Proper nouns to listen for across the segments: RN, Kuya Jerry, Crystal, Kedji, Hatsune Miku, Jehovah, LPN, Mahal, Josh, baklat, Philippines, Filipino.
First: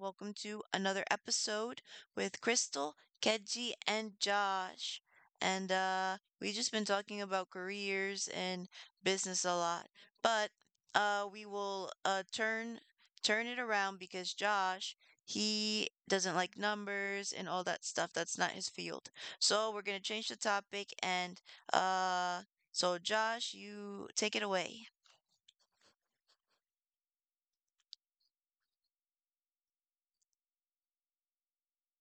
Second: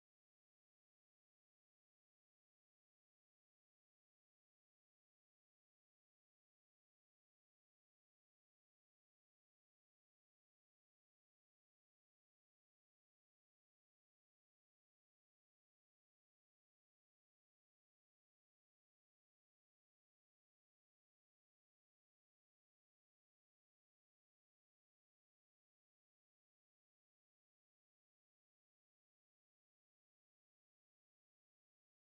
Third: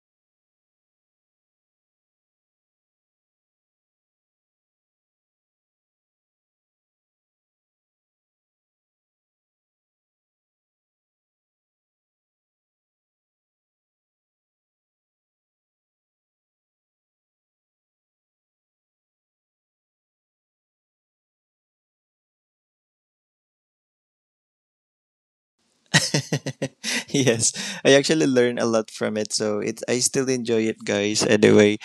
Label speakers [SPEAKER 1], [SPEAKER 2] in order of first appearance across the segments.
[SPEAKER 1] welcome to another episode with Crystal, Kedji, and Josh. And we've just been talking about careers and business a lot. But we will turn it around because Josh, he doesn't like numbers and all that stuff. That's not his field. So we're gonna change the topic and uh so Josh, you take it away.
[SPEAKER 2] Yes, I actually learn a lot from it, so it I still enjoy it, guys. Anyway,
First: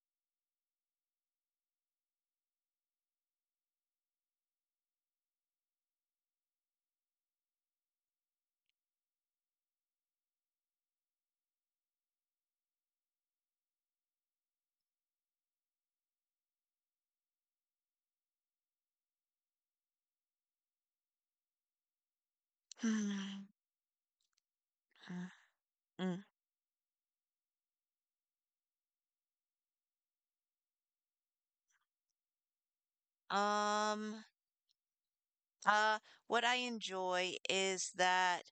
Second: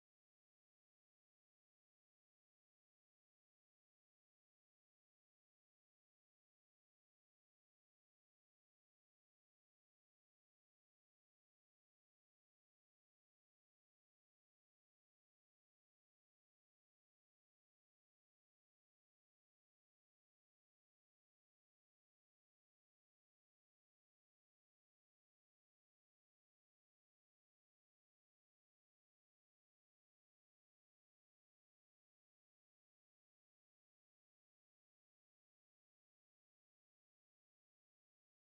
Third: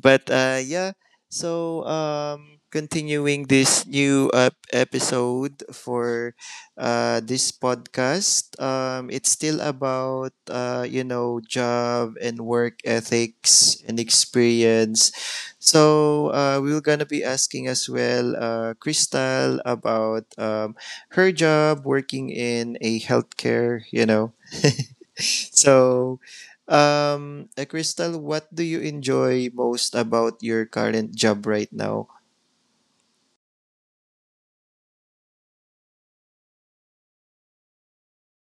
[SPEAKER 2] but uh, yeah, continuing this new episode for this podcast, it's still about, job and work ethics and experience. So we're going to be asking as well Crystal about her job working in a healthcare, you know. So,
[SPEAKER 1] Mm.
[SPEAKER 2] Crystal, what do you enjoy most about your current job right now?
[SPEAKER 1] Um, Uh, what I enjoy is that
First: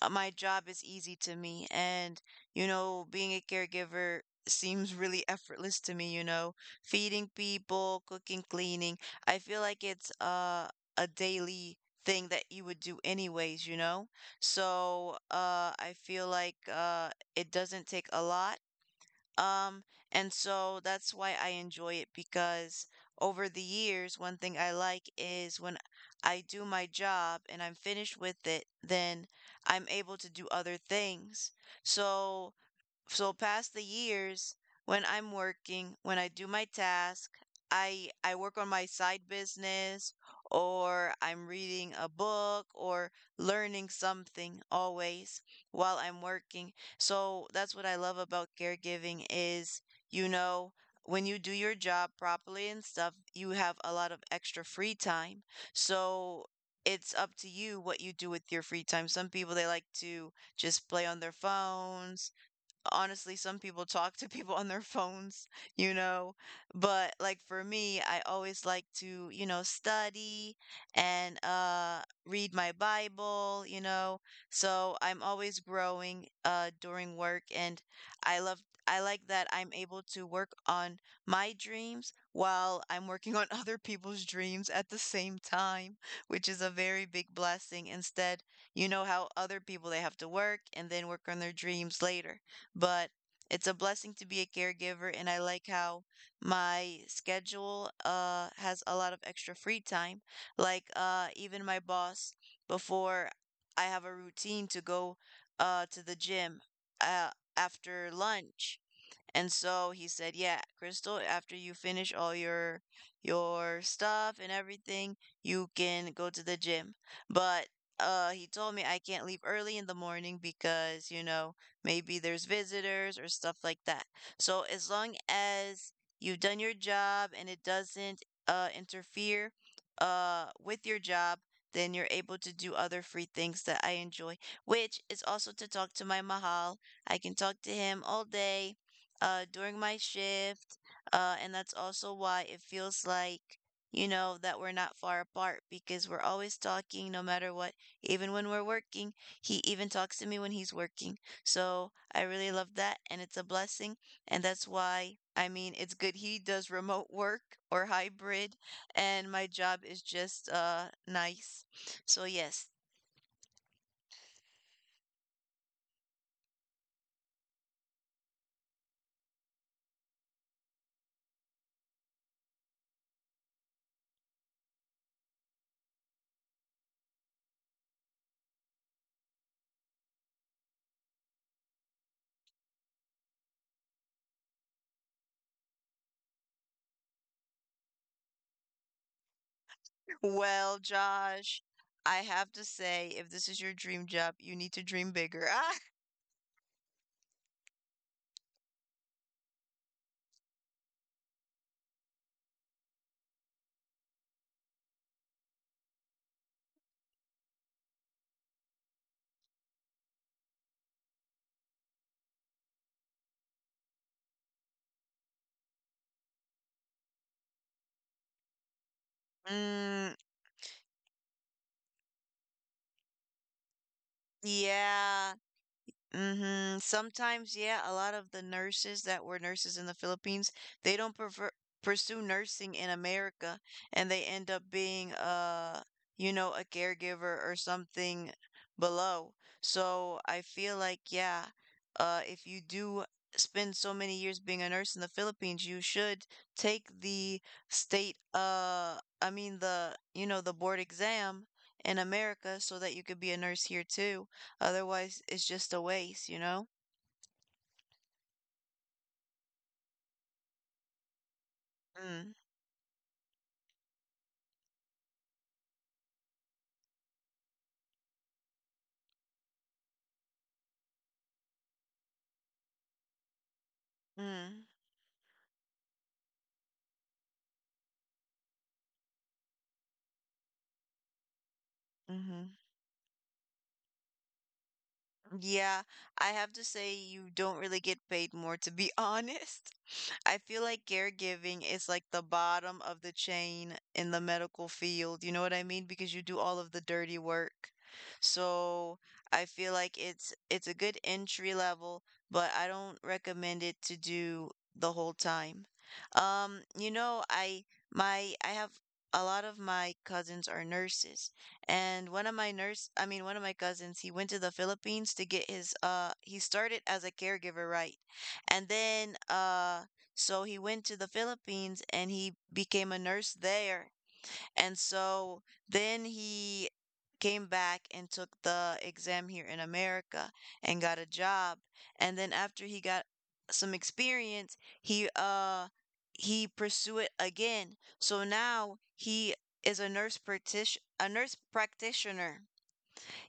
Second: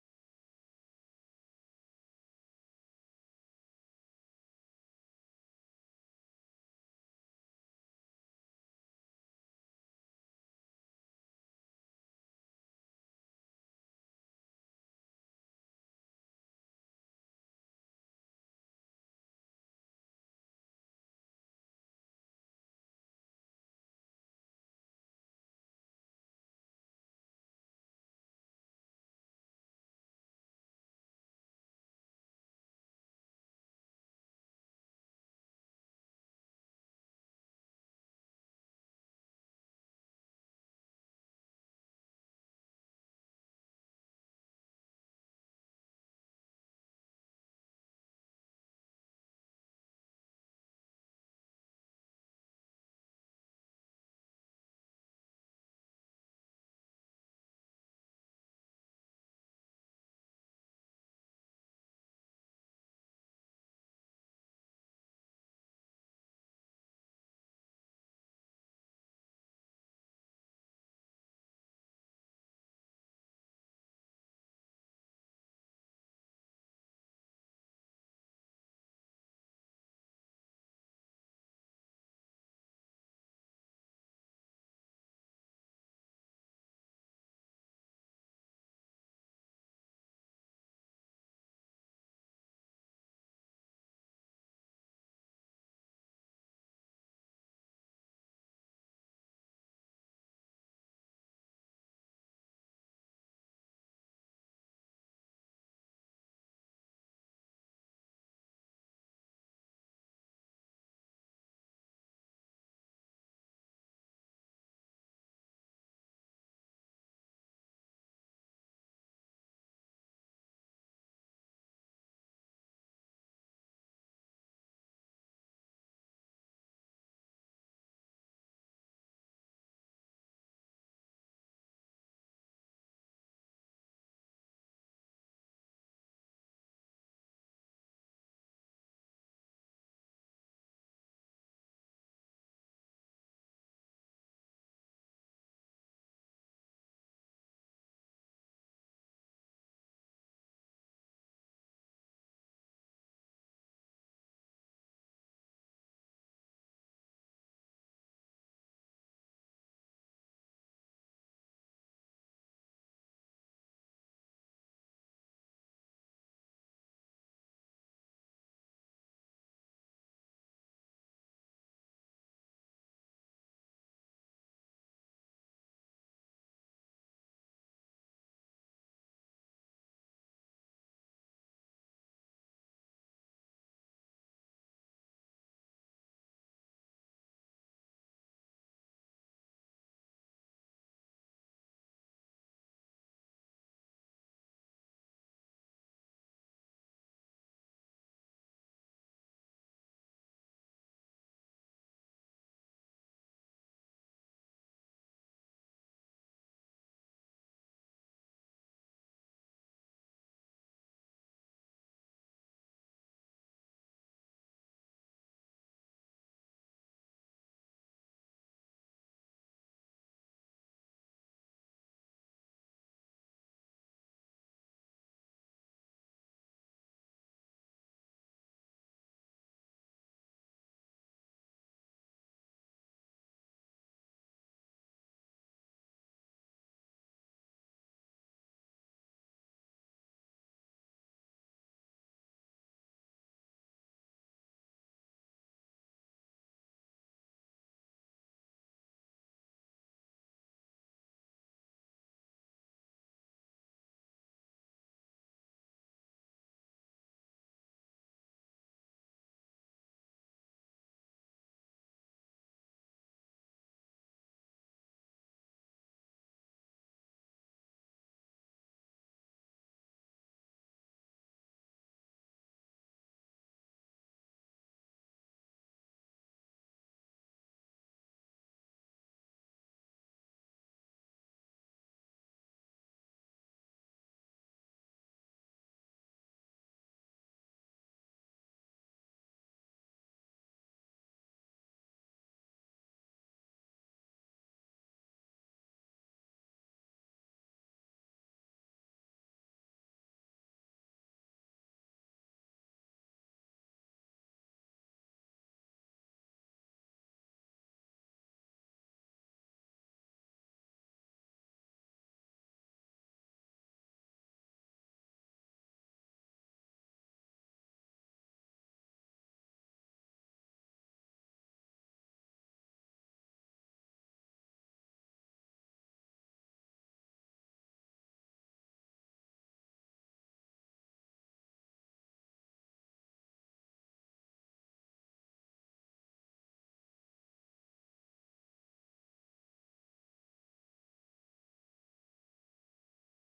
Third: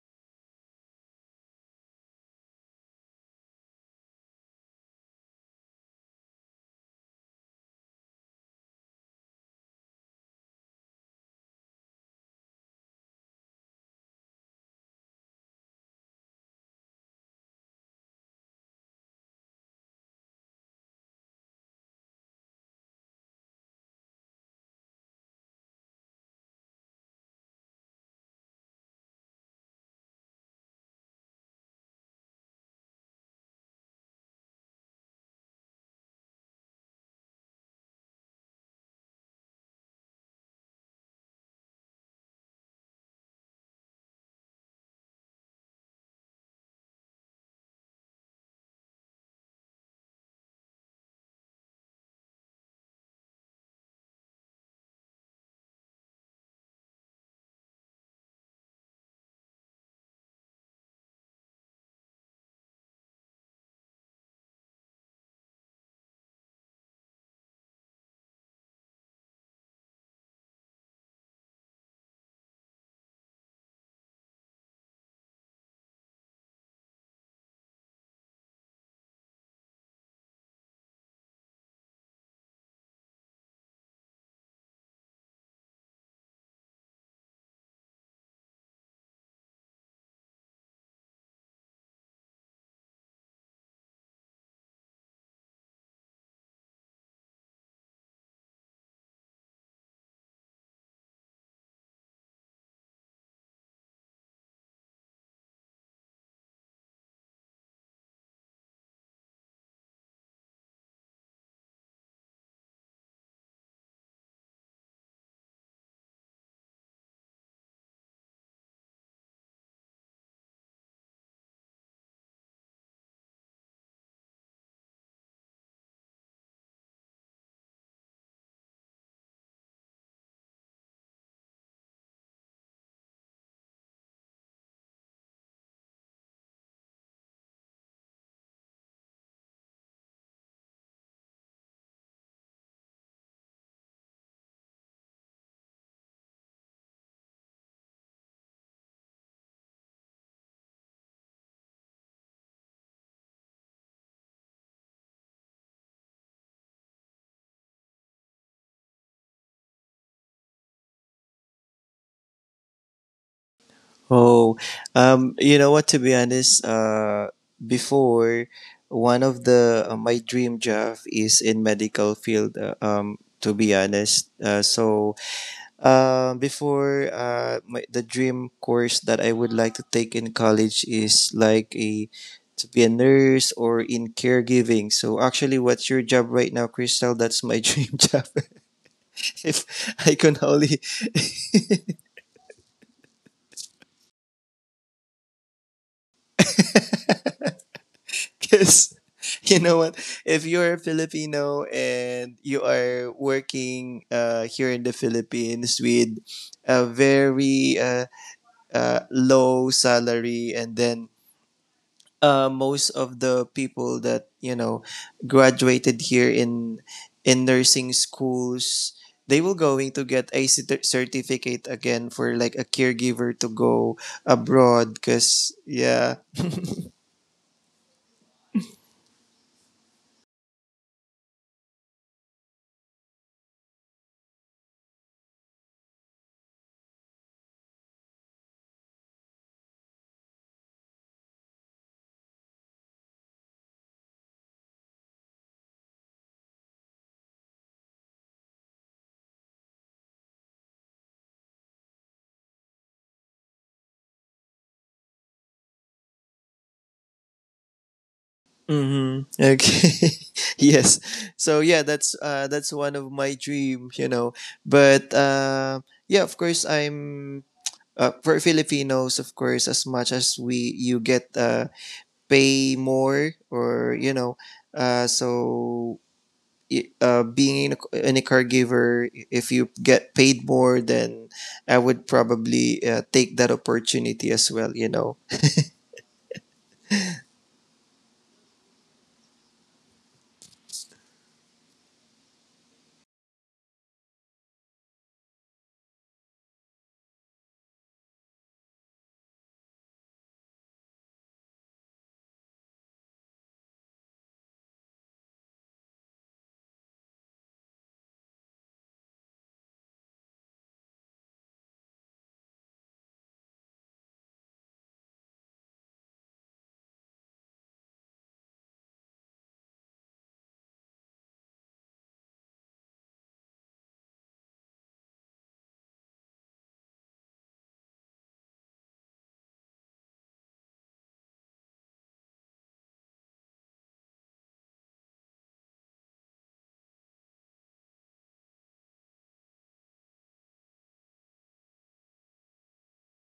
[SPEAKER 1] my job is easy to me, and you know, being a caregiver seems really effortless to me, feeding people, cooking, cleaning. I feel like it's a daily thing that you would do anyways, you know? So, I feel like it doesn't take a lot. Um, and so that's why I enjoy it because over the years, one thing I like is when I do my job and I'm finished with it, then I'm able to do other things. So past the years when I'm working, when I do my task, I work on my side business, or I'm reading a book or learning something, always while I'm working. So that's what I love about caregiving is, you know, when you do your job properly and stuff, you have a lot of extra free time. So it's up to you what you do with your free time. Some people, they like to just play on their phones. Honestly, some people talk to people on their phones you know But like for me, I always like to study and read my bible. So I'm always growing during work. And I love I like that I'm able to work on my dreams while I'm working on other people's dreams at the same time, which is a very big blessing. Instead, you know how other people, they have to work and then work on their dreams later. But it's a blessing to be a caregiver, and I like how my schedule has a lot of extra free time. Like even my boss before, I have a routine to go to the gym uh after lunch. And so he said, "Yeah, Crystal, after you finish all your stuff and everything, you can go to the gym." But he told me I can't leave early in the morning because, you know, maybe there's visitors or stuff like that. So as long as you've done your job and it doesn't interfere with your job, then you're able to do other free things that I enjoy, which is also to talk to my mahal. I can talk to him all day during my shift. And that's also why it feels like, you know, that we're not far apart because we're always talking no matter what. Even when we're working, he even talks to me when he's working. So I really love that. And it's a blessing. And that's why, I mean, it's good he does remote work or hybrid. And my job is just nice. So, yes.
[SPEAKER 2] Oh, you know what? To be honest, before one of the my dream job is in medical field. To be honest, so before my, the dream course that I would like to take in college is like a to be a nurse or in caregiving. So actually, what's your job right now, Crystal? That's my dream job. If I can
[SPEAKER 1] Well,
[SPEAKER 2] only,
[SPEAKER 1] Josh. I have to say, if this is your dream job, you need to dream bigger.
[SPEAKER 2] because you know what, if you're a Filipino and you are working here in the Philippines with a very low salary and then most of the people that you know graduated here in nursing schools they will going to
[SPEAKER 1] Mm,
[SPEAKER 2] get a certificate again for like a caregiver to go abroad
[SPEAKER 1] yeah.
[SPEAKER 2] because yeah.
[SPEAKER 1] Mhm. Sometimes, yeah, a lot of the nurses that were nurses in the Philippines, they don't prefer pursue nursing in America and they end up being you know, a caregiver or something below. So I feel like, yeah, if you do spend so many years being a nurse in the Philippines, you should take the state I mean the, you know, the board exam in America so that you could be a nurse here too. Otherwise, it's just a waste, you know?
[SPEAKER 2] Mm-hmm. Okay. Yes, so yeah,
[SPEAKER 1] Mm,
[SPEAKER 2] that's one of my dream, you know, but yeah, of course I'm for Filipinos, of course, as much as we you get pay more or you know,
[SPEAKER 1] mm,
[SPEAKER 2] so being in a caregiver, if you get paid more, then I would
[SPEAKER 1] mhm.
[SPEAKER 2] probably take that opportunity as well, you know.
[SPEAKER 1] Yeah, I have to say you don't really get paid more, to be honest. I feel like caregiving is like the bottom of the chain in the medical field. You know what I mean? Because you do all of the dirty work. So I feel like it's a good entry level, but I don't recommend it to do the whole time. You know, I have a lot of my cousins are nurses, and one of my nurse, I mean, one of my cousins, he went to the Philippines to get his he started as a caregiver, right? And then so he went to the Philippines and he became a nurse there. And so then he came back and took the exam here in America and got a job. And then after he got some experience, he pursued it again. So now he is a nurse practitioner, a nurse practitioner.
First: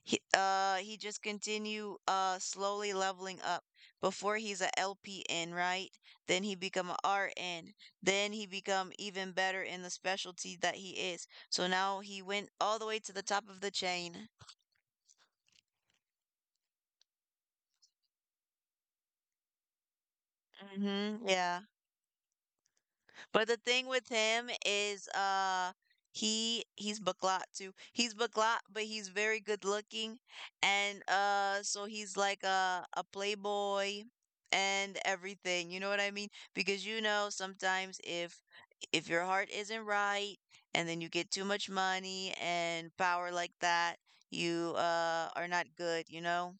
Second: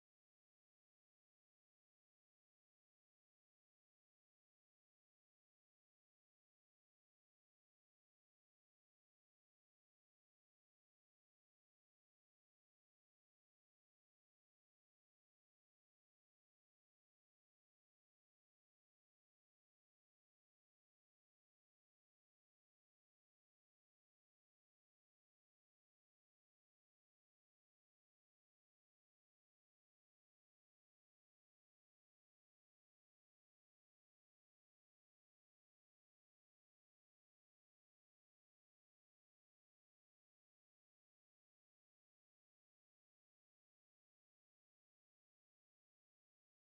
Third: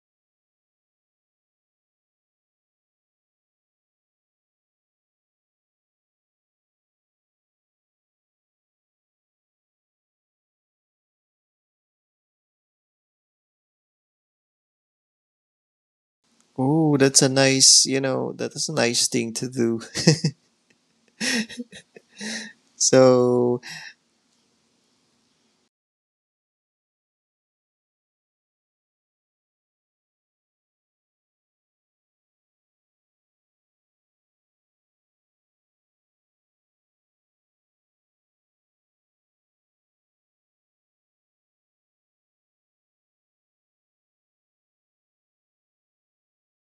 [SPEAKER 1] He just continue slowly leveling up. Before he's a LPN, right? Then he become a RN. Then he become even better in the specialty that he is. So now he went all the way to the top of the chain.
[SPEAKER 2] Oh, that's a nice, you know, that's a nice thing to do.
[SPEAKER 1] Mm-hmm. Yeah. But the
[SPEAKER 2] So,
[SPEAKER 1] thing with him is he's baklat too. He's baklat, but he's very good looking and so he's like a playboy and everything. You know what I mean? Because you know sometimes, if your heart isn't right and then you get too much money and power like that, you are not good, you know?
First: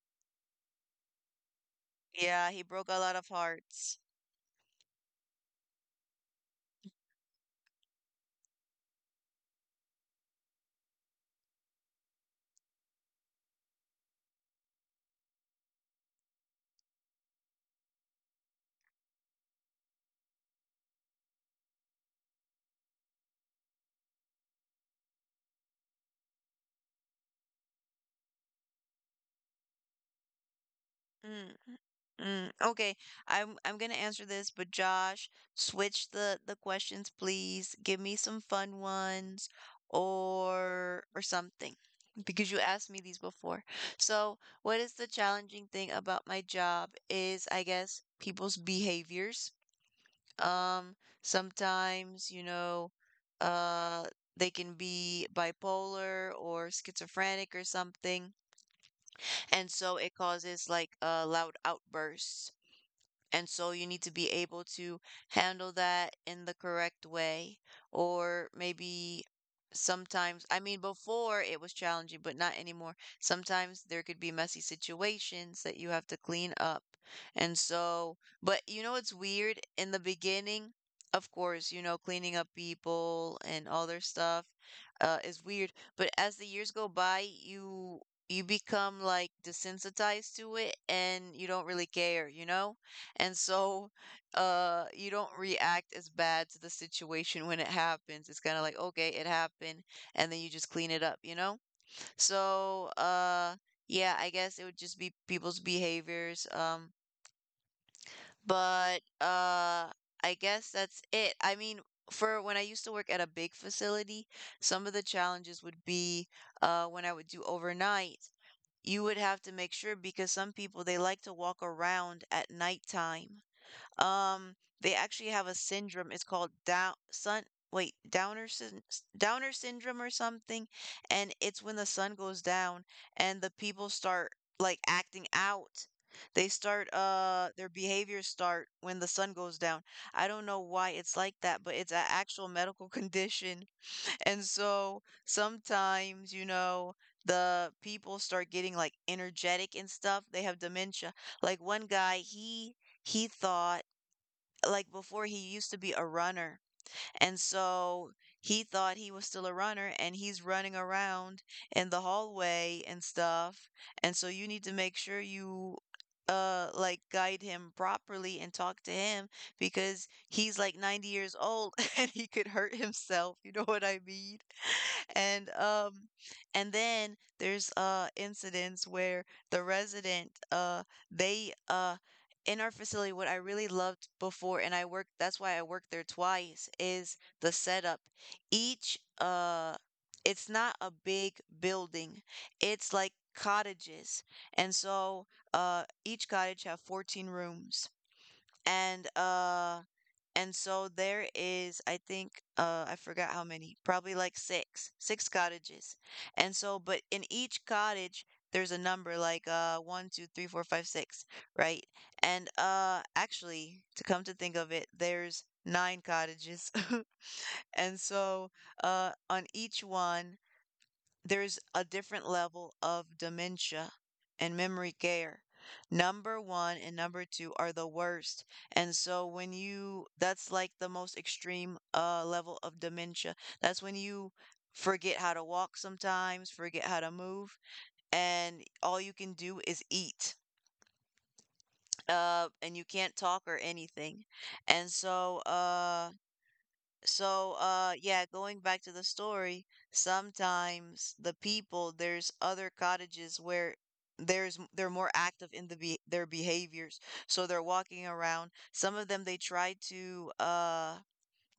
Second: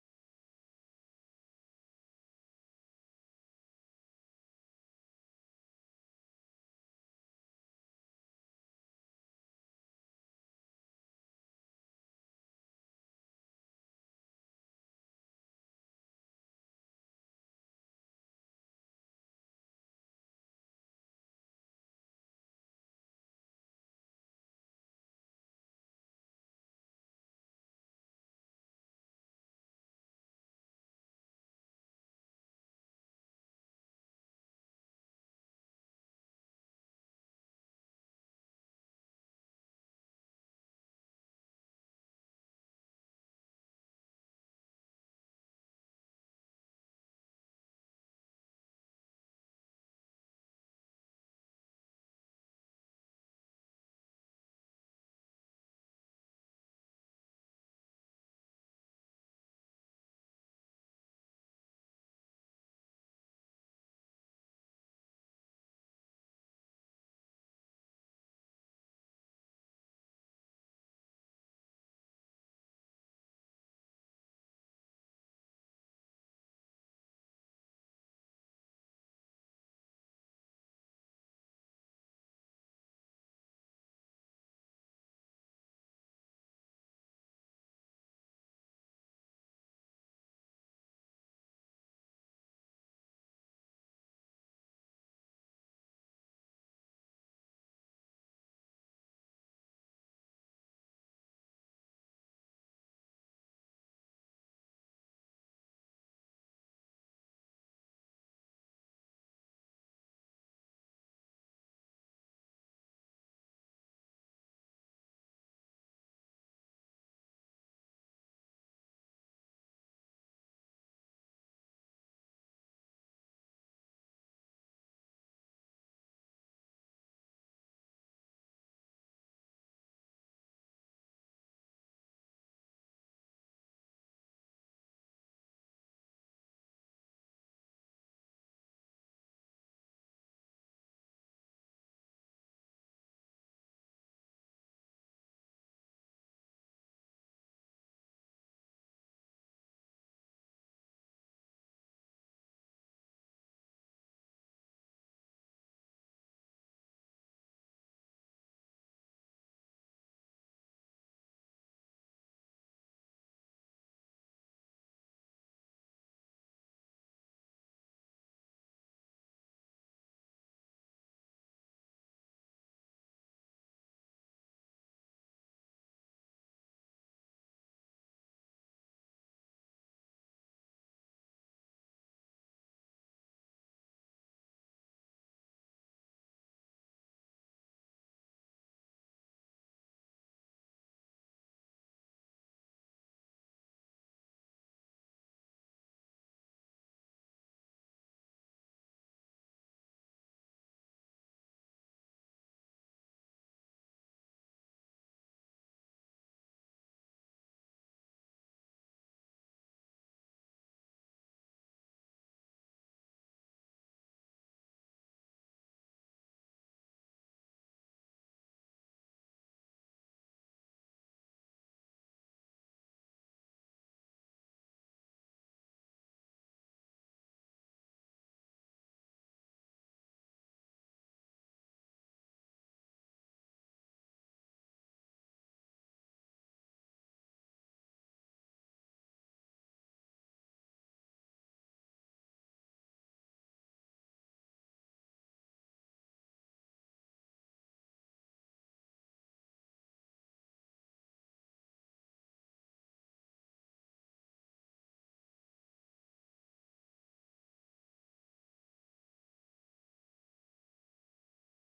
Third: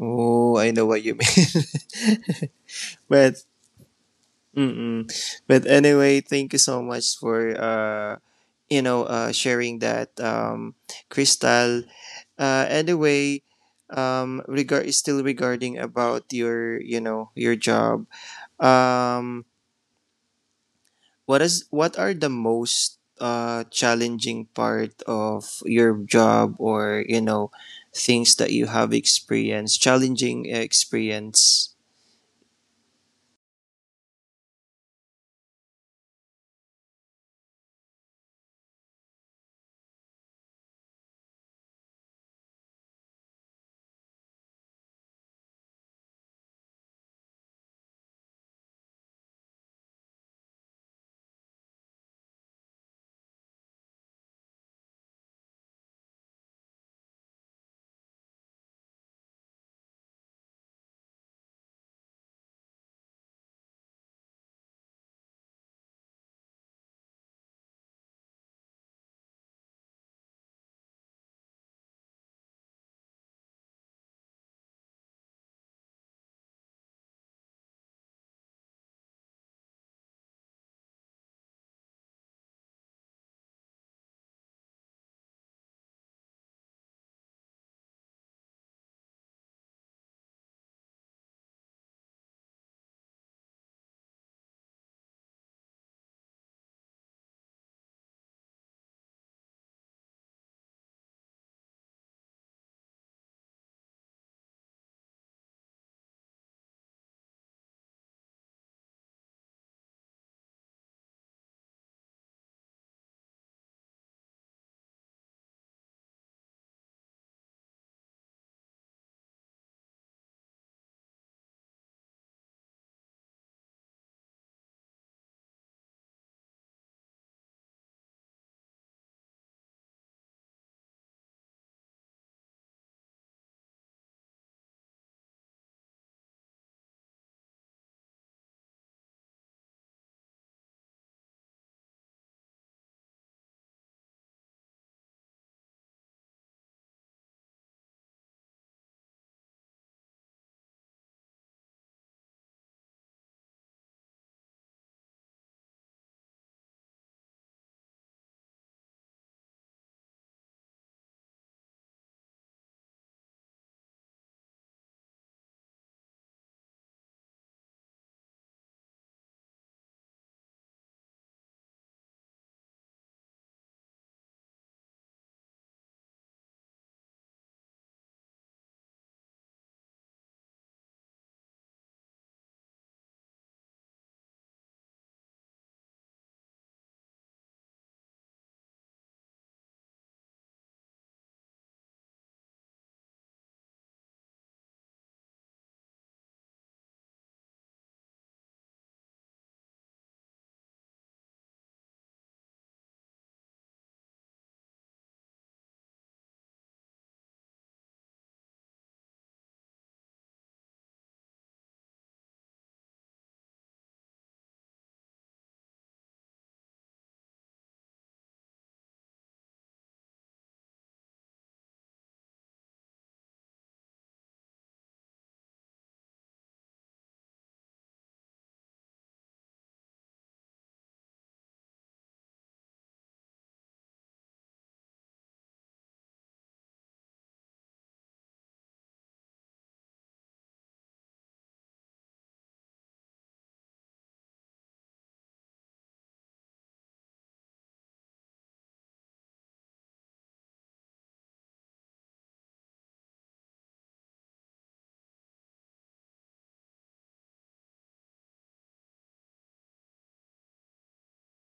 [SPEAKER 2] oh, I know what you mean.
[SPEAKER 1] Yeah, he broke a lot of
[SPEAKER 2] But
[SPEAKER 1] hearts.
[SPEAKER 2] mm-mm. But anyway, thank you so much for sharing that, Crystal. Anyway, regard still regarding about your, you know, your job. Um, what is what are the most challenging part of your job, or you know, things that you have experienced, challenging
[SPEAKER 1] Mm,
[SPEAKER 2] experience.
[SPEAKER 1] mm. Okay, I'm gonna answer this, but Josh, switch the questions, please. Give me some fun ones or something because you asked me these before. So, what is the challenging thing about my job is, I guess, people's behaviors. Um, Sometimes, you know, uh they can be bipolar or schizophrenic or something, and so it causes like loud outbursts, and so you need to be able to handle that in the correct way. Or maybe sometimes, I mean, before it was challenging, but not anymore. Sometimes there could be messy situations that you have to clean up. And so, but you know, it's weird in the beginning. Of course, you know, cleaning up people and all their stuff is weird. But as the years go by, you become like desensitized to it and you don't really care, you know? And so, you don't react as bad to the situation when it happens. It's kind of like, okay, it happened, and then you just clean it up, you know? So, yeah, I guess it would just be people's behaviors. But I guess that's it. I mean, for when I used to work at a big facility, some of the challenges would be when I would do overnight, you would have to make sure because some people, they like to walk around at nighttime. Um, they actually have a syndrome. It's called down sun. Wait, Downer syndrome or something, and it's when the sun goes down and the people start like acting out. They start their behaviors start when the sun goes down. I don't know why it's like that, but it's an actual medical condition. And so sometimes, you know, the people start getting like energetic and stuff. They have dementia. Like one guy, he thought, like, before he used to be a runner, and so he thought he was still a runner and he's running around in the hallway and stuff. And so you need to make sure you like guide him properly and talk to him because he's like 90 years old and he could hurt himself, you know what I mean? and um and then there's incidents where the resident they in our facility, what I really loved before, and I worked, that's why I worked there twice, is the setup. Each, uh, it's not a big building, it's like cottages. And so, each cottage have 14 rooms. And, uh, and so there is, I think, I forgot how many, probably like six cottages. And so, but in each cottage, there's a number like one, two, three, four, five, six, right? And actually, to come to think of it, there's nine cottages. And so, on each one, there's a different level of dementia and memory care. Number one and number two are the worst. And so when you, that's like the most extreme level of dementia. That's when you forget how to walk sometimes, forget how to move, and all you can do is eat. And you can't talk or anything. And so, uh, yeah, going back to the story, sometimes the people, there's other cottages where they're more active in their behaviors. So they're walking around. Some of them, they try to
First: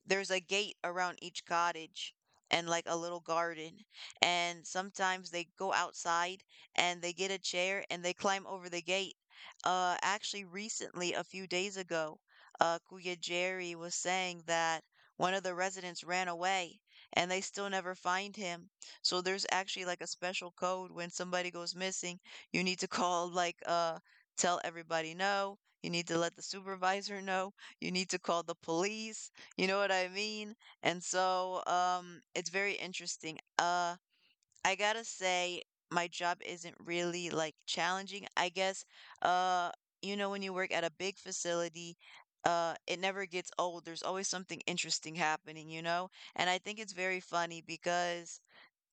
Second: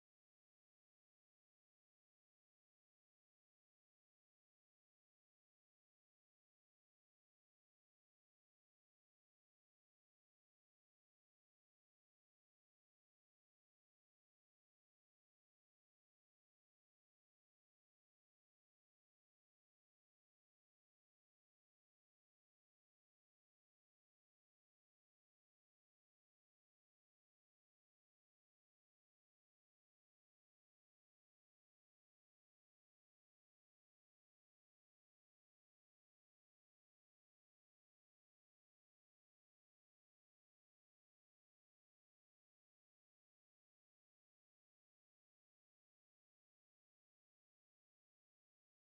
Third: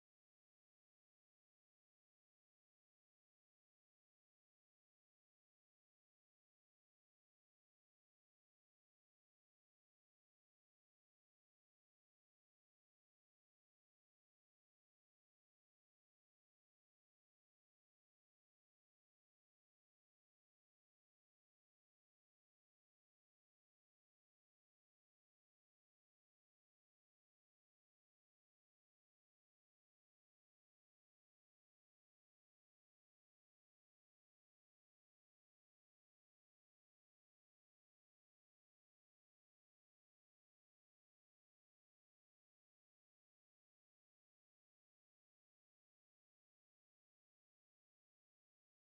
[SPEAKER 1] there's a gate around each cottage and like a little garden. And sometimes they go outside and they get a chair and they climb over the gate. Actually, recently, a few days ago, Kuya Jerry was saying that one of the residents ran away and they still never find him. So there's actually like a special code when somebody goes missing. You need to call, like, tell everybody no. You need to let the supervisor know. You need to call the police, you know what I mean? And so, it's very interesting. I gotta say, my job isn't really like challenging. I guess, uh, you know, when you work at a big facility, it never gets old. There's always something interesting happening, you know? And I think it's very funny because,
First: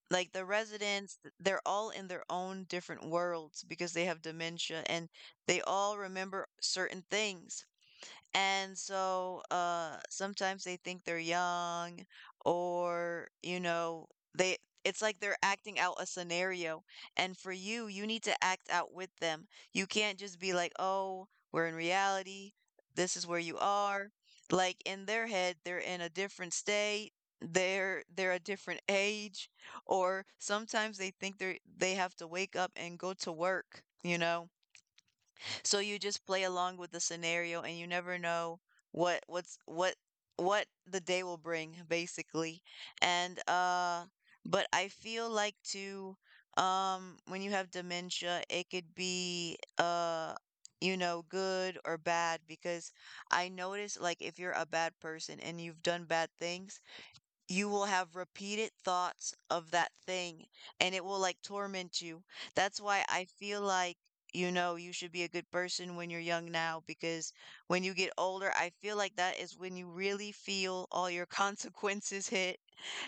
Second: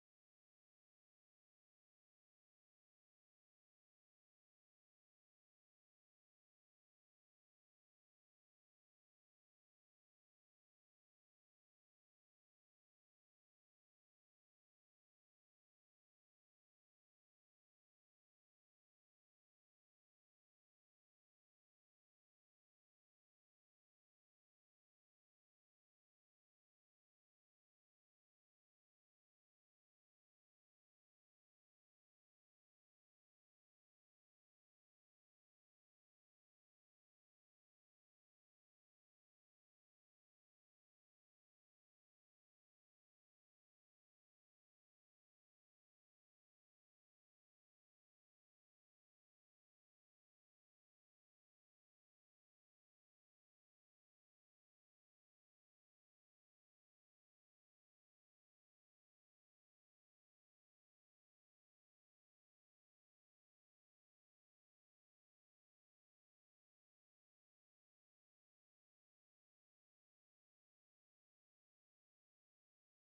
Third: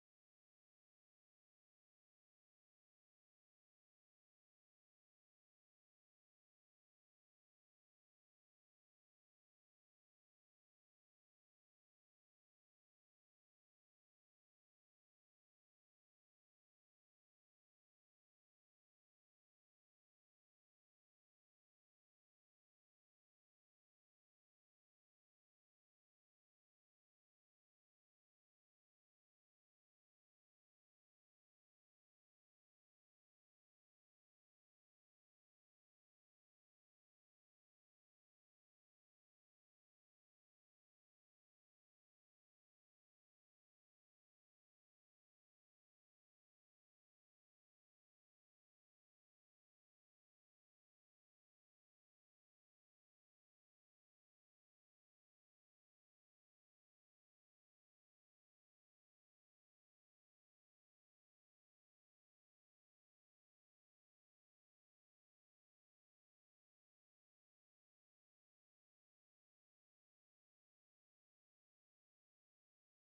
[SPEAKER 1] like, the residents, they're all in their own different worlds because they have dementia and they all remember certain things. And so sometimes they think they're young or you know they it's like they're acting out a scenario, and for you need to act out with them. You can't just be like, "Oh, we're in reality. This is where you are." Like in their head, they're in a different state. They're a different age, or sometimes they think they have to wake up and go to work, you know? So you just play along with the scenario and you never know what what the day will bring basically. And But I feel like too, when you have dementia, it could be you know good or bad because I notice like if you're a bad person and you've done bad things, you will have repeated thoughts of that thing and it will like torment you. That's why I feel like, you know, you should be a good person when you're young now, because when you get older, I feel like that is when you really feel all your consequences hit.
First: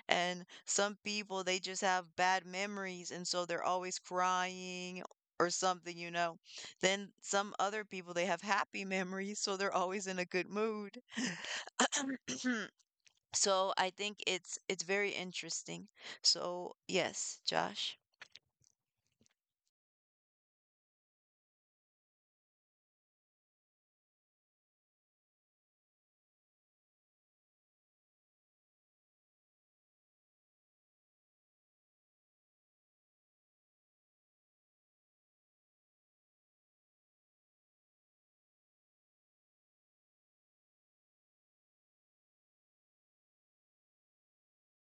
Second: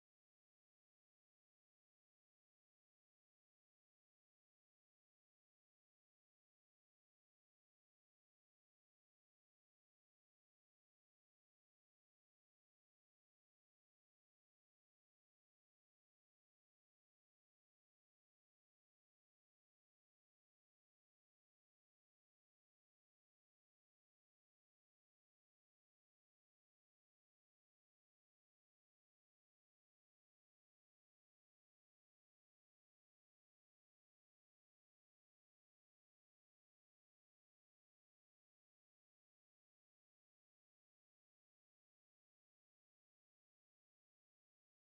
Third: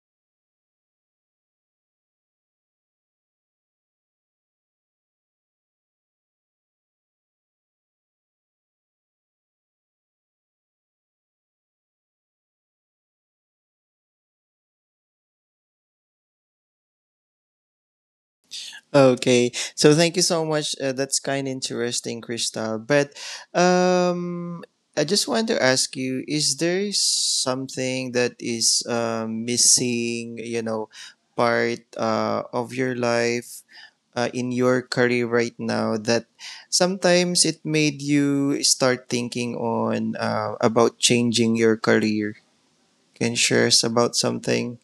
[SPEAKER 1] And some people, they just have bad memories and so they're always crying. Or something, you know. Then some other people, they have happy memories, so they're always in a good mood. So I think it's very interesting. So yes, Josh.
[SPEAKER 2] Okay, so thank you so much. That's kind of interesting, Crystal. But um, I just want to ask you: is there something that is missing? You know, part of your life in your career right now that sometimes it made you start thinking on about changing your career. Can you share us about something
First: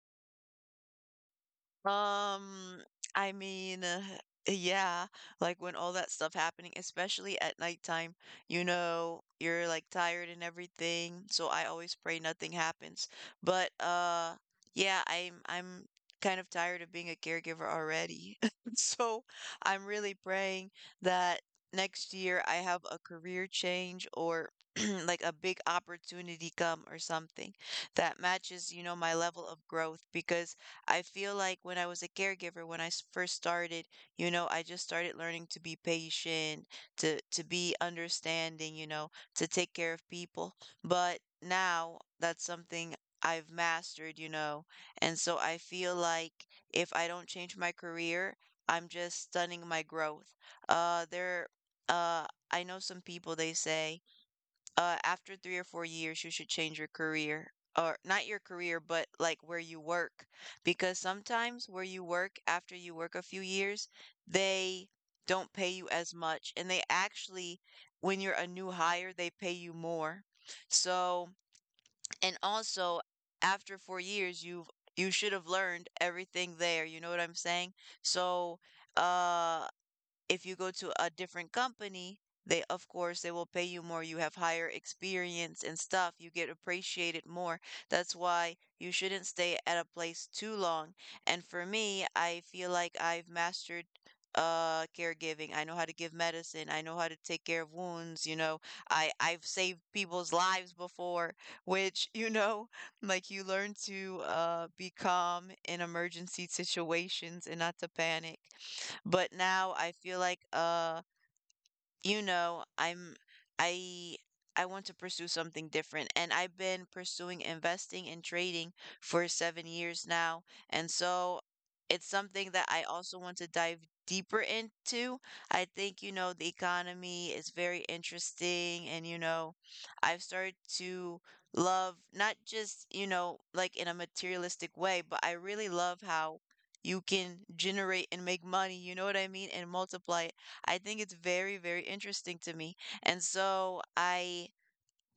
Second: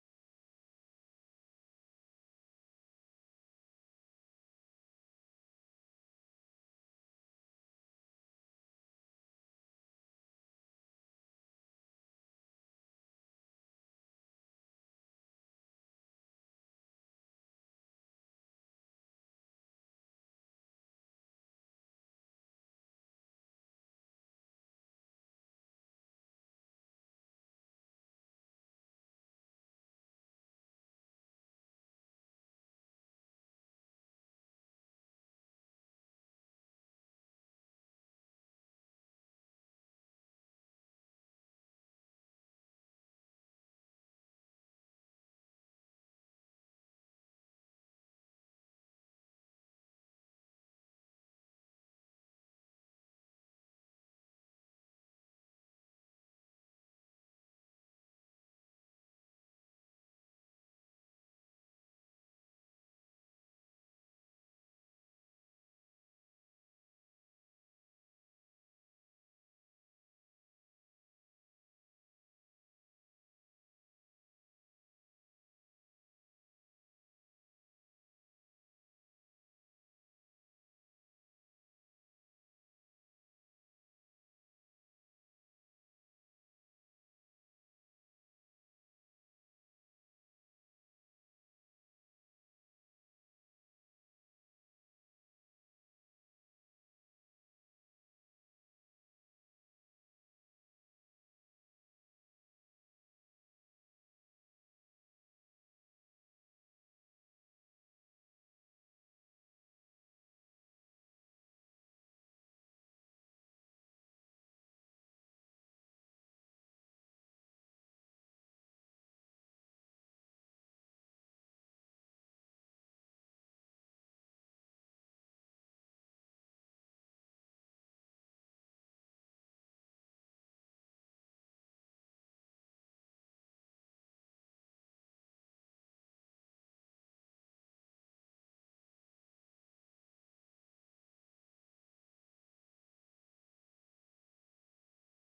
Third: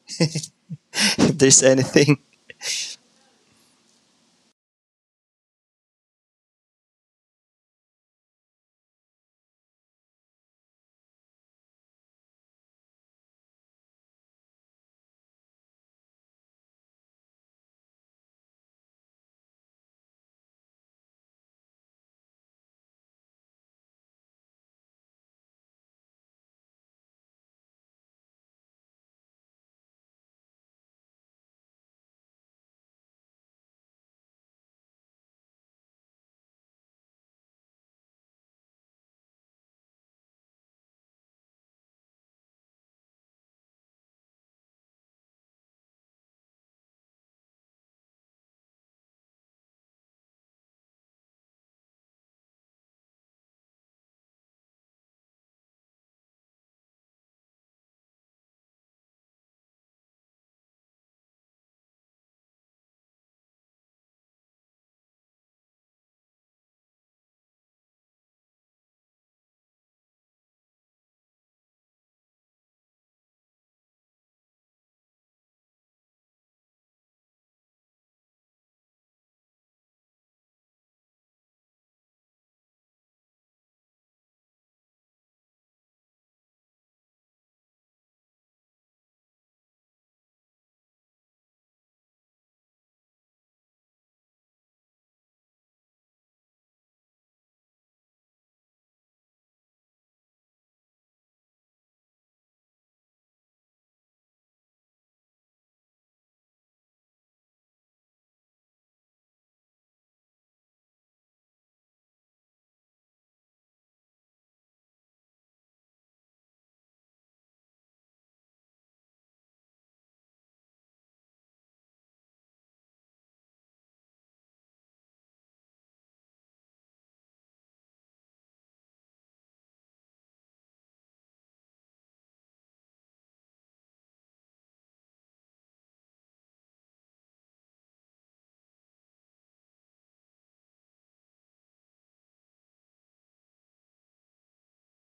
[SPEAKER 2] if there's anything?
[SPEAKER 1] Um, I mean, yeah, like when all that stuff happening, especially at nighttime, you know, you're like tired and everything. So I always pray nothing happens. But Yeah, I'm kind of tired of being a caregiver already. So I'm really praying that next year I have a career change or like a big opportunity come or something that matches, you know, my level of growth. Because I feel like when I was a caregiver, when I first started, you know, I just started learning to be patient, to be understanding, you know, to take care of people. But now that's something I've mastered, you know. And so I feel like if I don't change my career, I'm just stunning my growth. There uh I know some people they say, after 3 or 4 years, you should change your career, or not your career, but like where you work. Because sometimes where you work, after you work a few years, they don't pay you as much. And they actually, when you're a new hire, they pay you more. So, and also after 4 years, you should have learned everything there. You know what I'm saying? So, uh, if you go to a different company, they of course they will pay you more. You have higher experience and stuff. You get appreciated more. That's why you shouldn't stay at a place too long. And for me, I feel like I've mastered caregiving. I know how to give medicine. I know how to take care of wounds, you know. I've saved people's lives before, which, you know, like you learn to be calm in emergency situations and not to panic. But now I feel like, you know, I I want to pursue something different, and I've been pursuing investing and trading for 7 years now. And so it's something that I also want to dive deeper into. I think, you know, the economy is very interesting, and you know, I've started to love not just, you know, like in a materialistic way, but I really love how you can generate and make money, you know what I mean, and multiply. I think it's very, very interesting to me. And so I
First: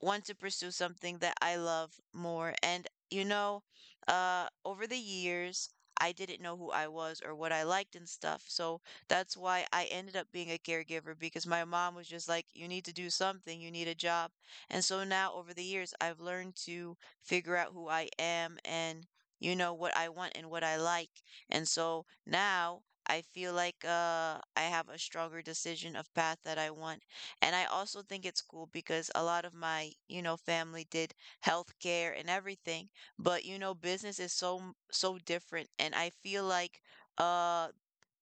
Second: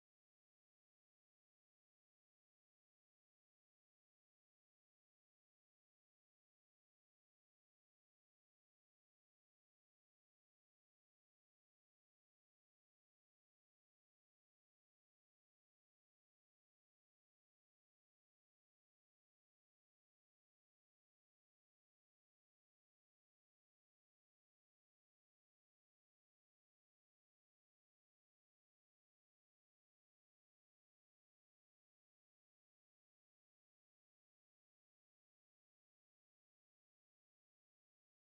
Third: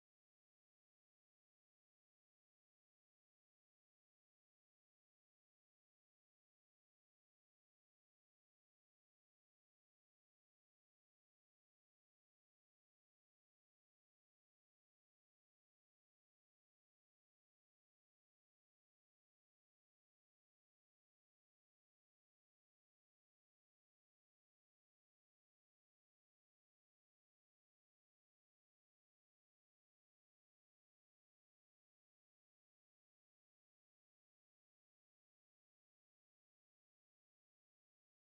[SPEAKER 1] want to pursue something that I love more. And, you know, over the years, I didn't know who I was or what I liked and stuff. So that's why I ended up being a caregiver, because my mom was just like, you need to do something, you need a job. And so now over the years, I've learned to figure out who I am and, you know, what I want and what I like. And so now I feel like, I have a stronger decision of path that I want. And I also think it's cool because a lot of my, you know, family did healthcare and everything, but you know, business is so so different, and I feel like uh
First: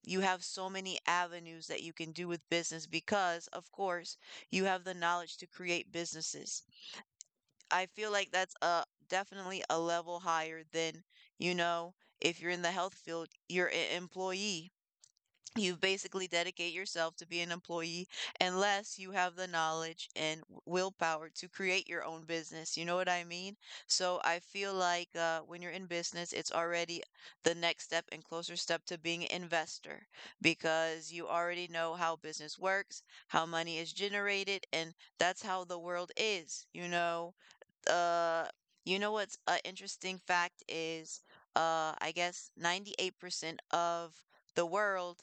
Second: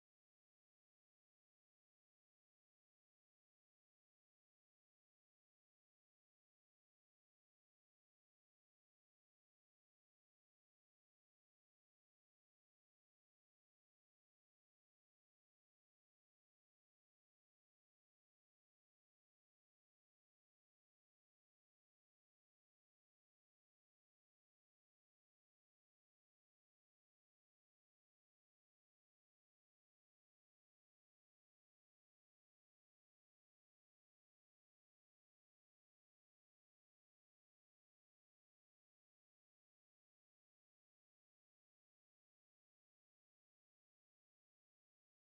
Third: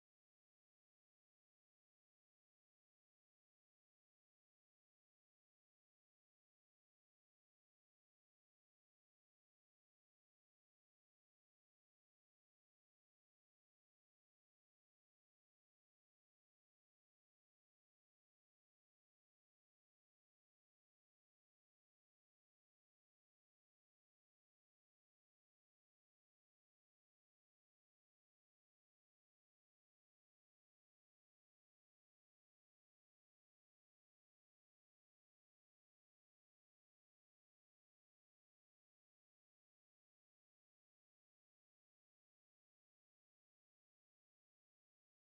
[SPEAKER 1] you have so many avenues that you can do with business, because of course you have the knowledge to create businesses. I feel like that's a definitely a level higher than, you know, if you're in the health field, you're an employee, you basically dedicate yourself to be an employee unless you have the knowledge and willpower to create your own business. You know what I mean? So I feel like, when you're in business, it's already the next step and closer step to being an investor, because you already know how business works, how money is generated, and that's how the world is. Uh, you know what's an interesting fact is, I guess 98% of the world,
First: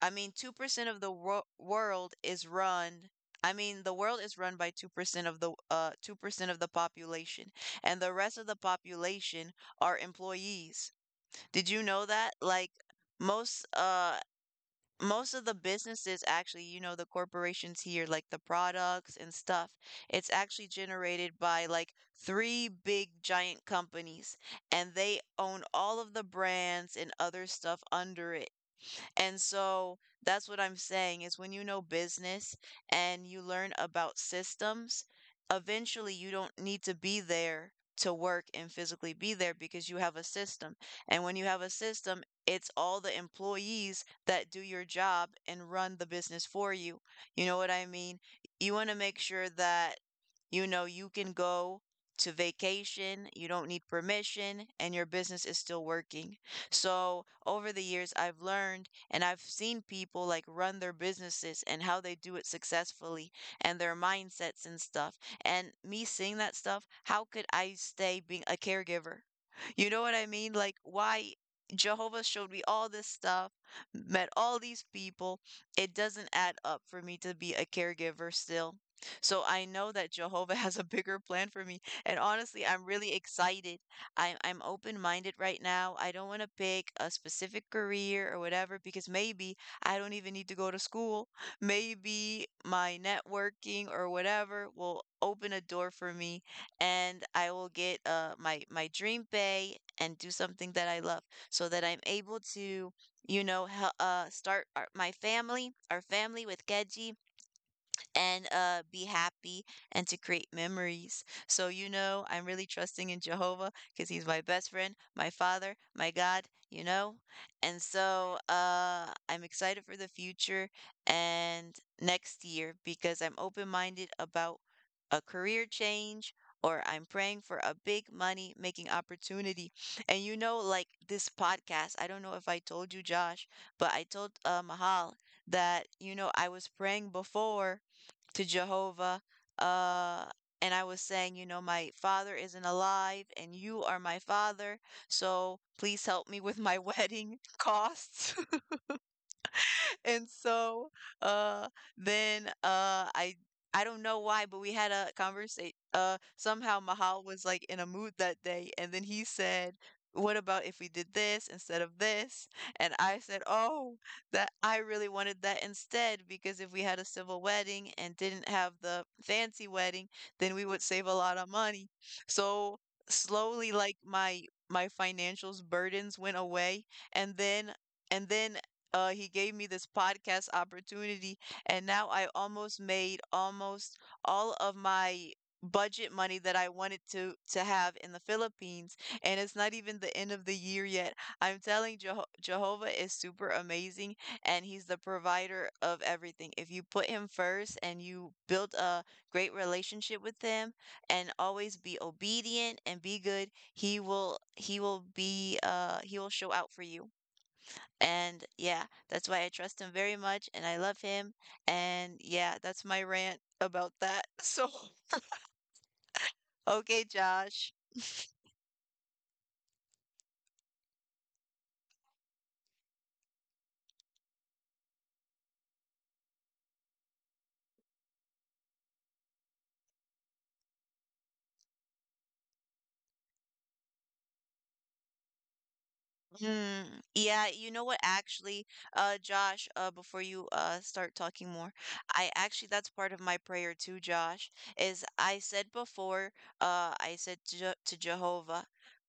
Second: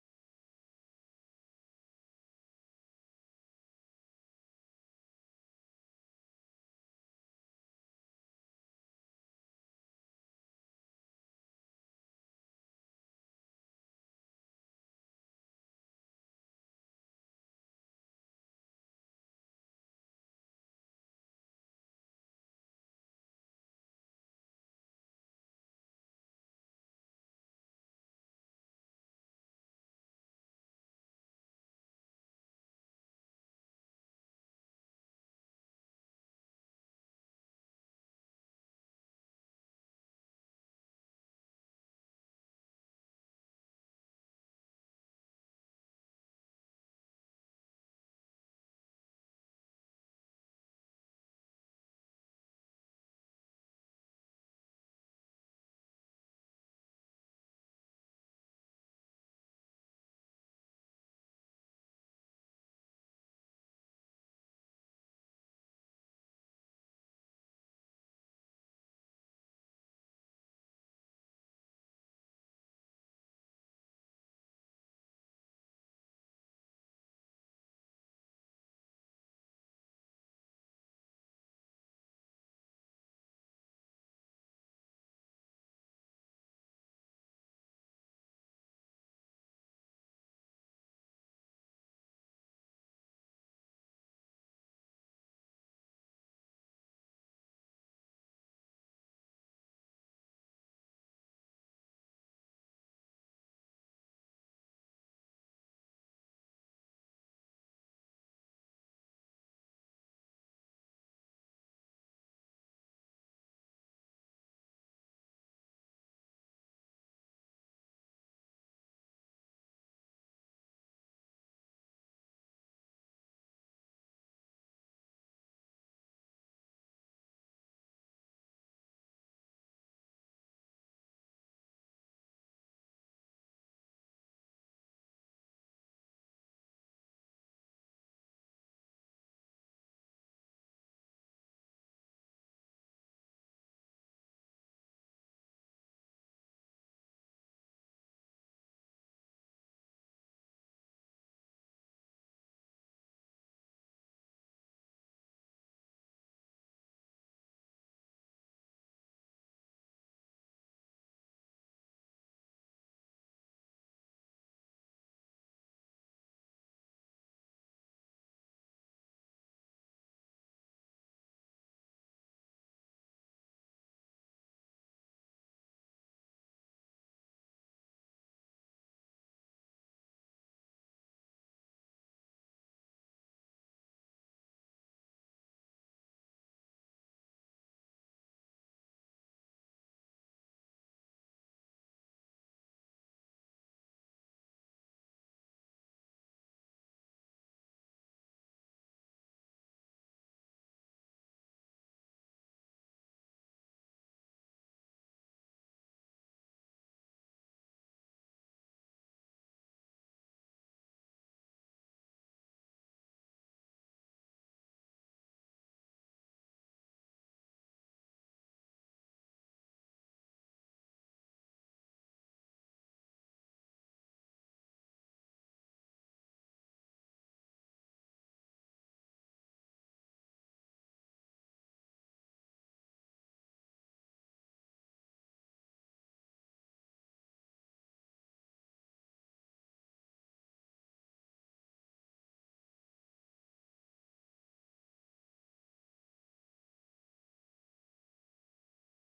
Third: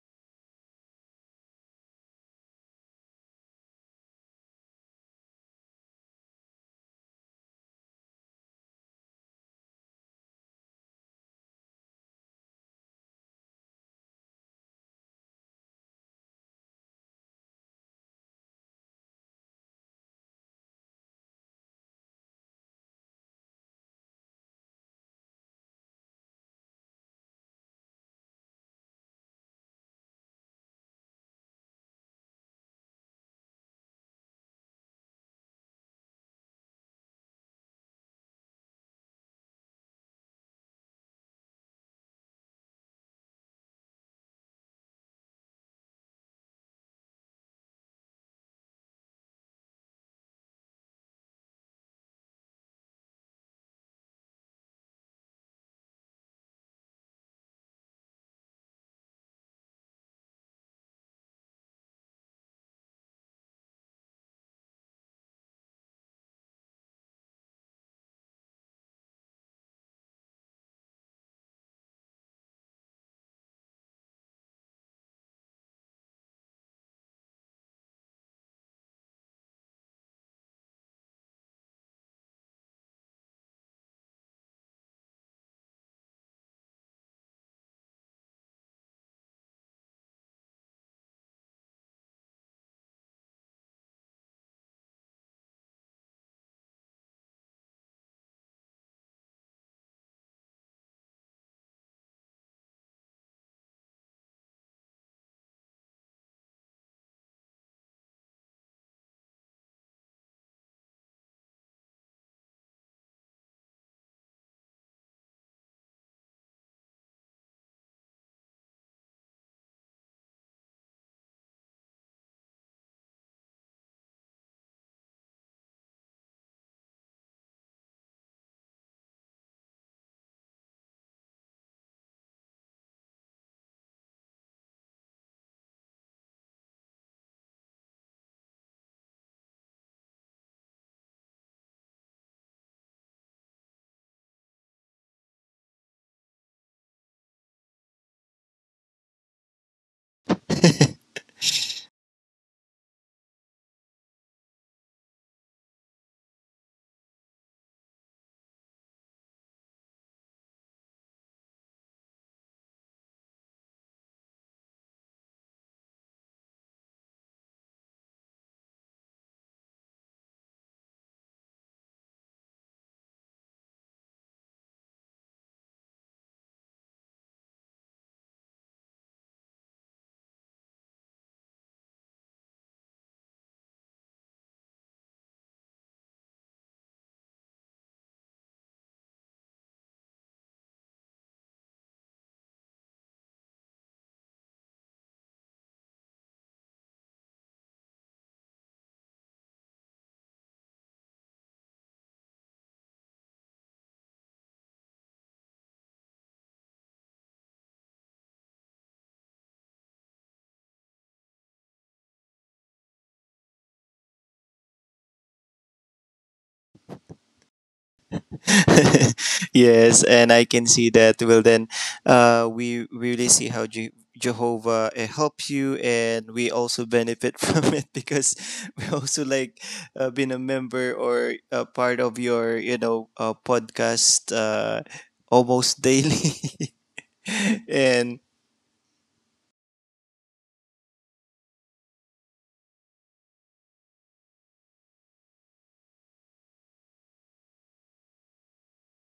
[SPEAKER 1] I mean, 2% of the world is run. I mean, the world is run by 2% of the 2% of the population, and the rest of the population are employees. Did you know that? Like most uh most of the businesses actually, you know, the corporations here, like the products and stuff, it's actually generated by like three big giant companies, and they own all of the brands and other stuff under it. And so that's what I'm saying is when you know business and you learn about systems, eventually you don't need to be there to work and physically be there because you have a system. And when you have a system, it's all the employees that do your job and run the business for you. You know what I mean? You want to make sure that you know you can go to vacation, you don't need permission, and your business is still working. So, over the years, I've learned and I've seen people like run their businesses and how they do it successfully and their mindsets and stuff. And me seeing that stuff, how could I stay being a caregiver? You know what I mean? Like, why Jehovah showed me all this stuff, met all these people. It doesn't add up for me to be a caregiver still. So I know that Jehovah has a bigger plan for me. And honestly, I'm really excited. I'm open-minded right now. I don't want to pick a specific career or whatever because maybe I don't even need to go to school. Maybe my networking or whatever will open a door for me and I will get my dream pay and do something that I love, so that I'm able to you know, start our, my family, our family with Keji and be happy and to create memories. So, you know, I'm really trusting in Jehovah because he's my best friend, my father, my God, you know? And so I'm excited for the future and next year, because I'm open minded about a career change or I'm praying for a big money making opportunity. And you know, like this podcast, I don't know if I told you, Josh, but I told Mahal that, you know, I was praying before to Jehovah. Uh, and I was saying, you know, my father isn't alive and you are my father. So please help me with my wedding costs. And so, uh, then, I don't know why, but we had a conversation. Somehow Mahal was like in a mood that day, and then he said, "What about if we did this instead of this?" And I said, "Oh, that I really wanted that instead, because if we had a civil wedding and didn't have the fancy wedding, then we would save a lot of money." So slowly, like my financials burdens went away, and then and then he gave me this podcast opportunity, and now I almost made almost all of my budget money that I wanted to have in the Philippines, and it's not even the end of the year yet. I'm telling Jehovah is super amazing, and he's the provider of everything. If you put him first and you build a great relationship with him, and always be obedient and be good, he will be he will show out for you. And yeah, that's why I trust him very much and I love him. And yeah, that's my rant about that. So, okay, Josh.
[SPEAKER 2] Yes, and I can see that. Well, then, we really see how Jehovah helps you, and we also benefit from it because we also like been a member or a part of your, you know, podcast almost daily.
[SPEAKER 1] Mm, yeah, you know what,
[SPEAKER 2] And
[SPEAKER 1] actually, Josh, before you start talking more, I actually that's part of my prayer too, Josh, is I said before, I said to, to Jehovah,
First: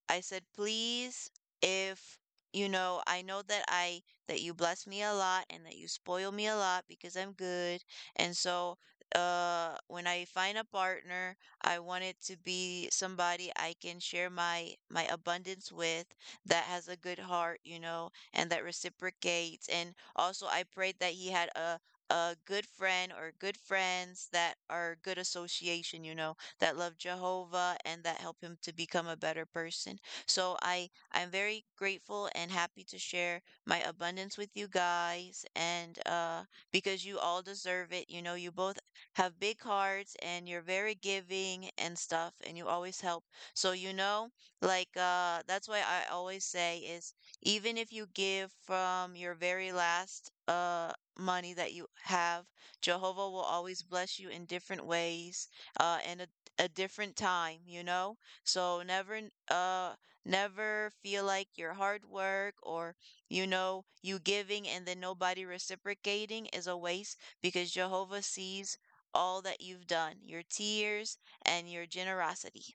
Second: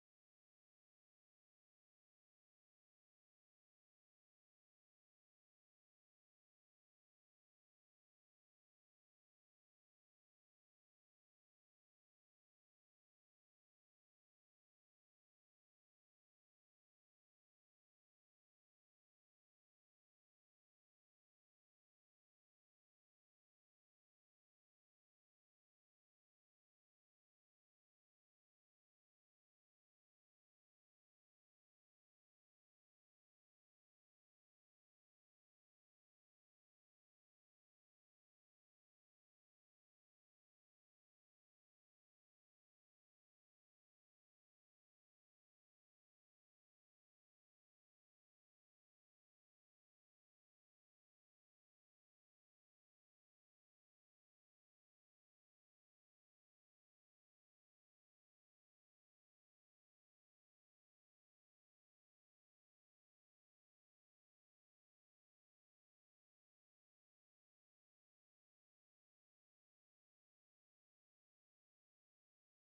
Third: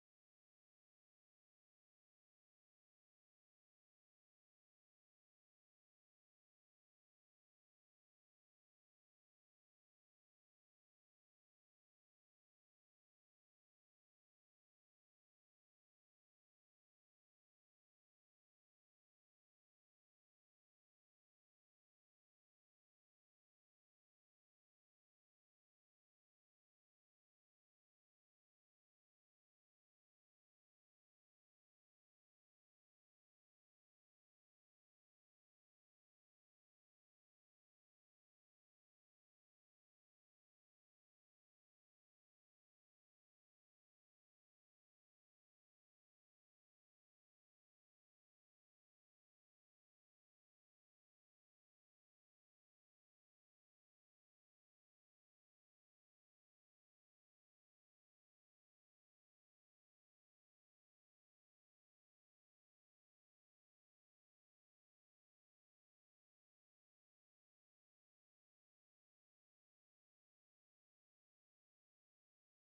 [SPEAKER 1] I said, please, if you know, I know that you bless me a lot and that you spoil me a lot because I'm good, and so when I find a partner, I want it to be somebody I can share my abundance with, that has a good heart, you know, and that reciprocates. And also, I prayed that he had a good friend or good friends that are good association, you know, that love Jehovah and that help him to become a better person. So I'm very grateful and happy to share my abundance with you guys, and because you all deserve it. You know, you both have big hearts and you're very giving and stuff and you always help. So you know, like, that's why I always say is, even if you give from your very last money that you have, Jehovah will always bless you in different ways, uh, and a, a different time, you know? So never feel like your hard work, or, you know, you giving and then nobody reciprocating, is a waste, because Jehovah sees all that you've done, your tears and your generosity.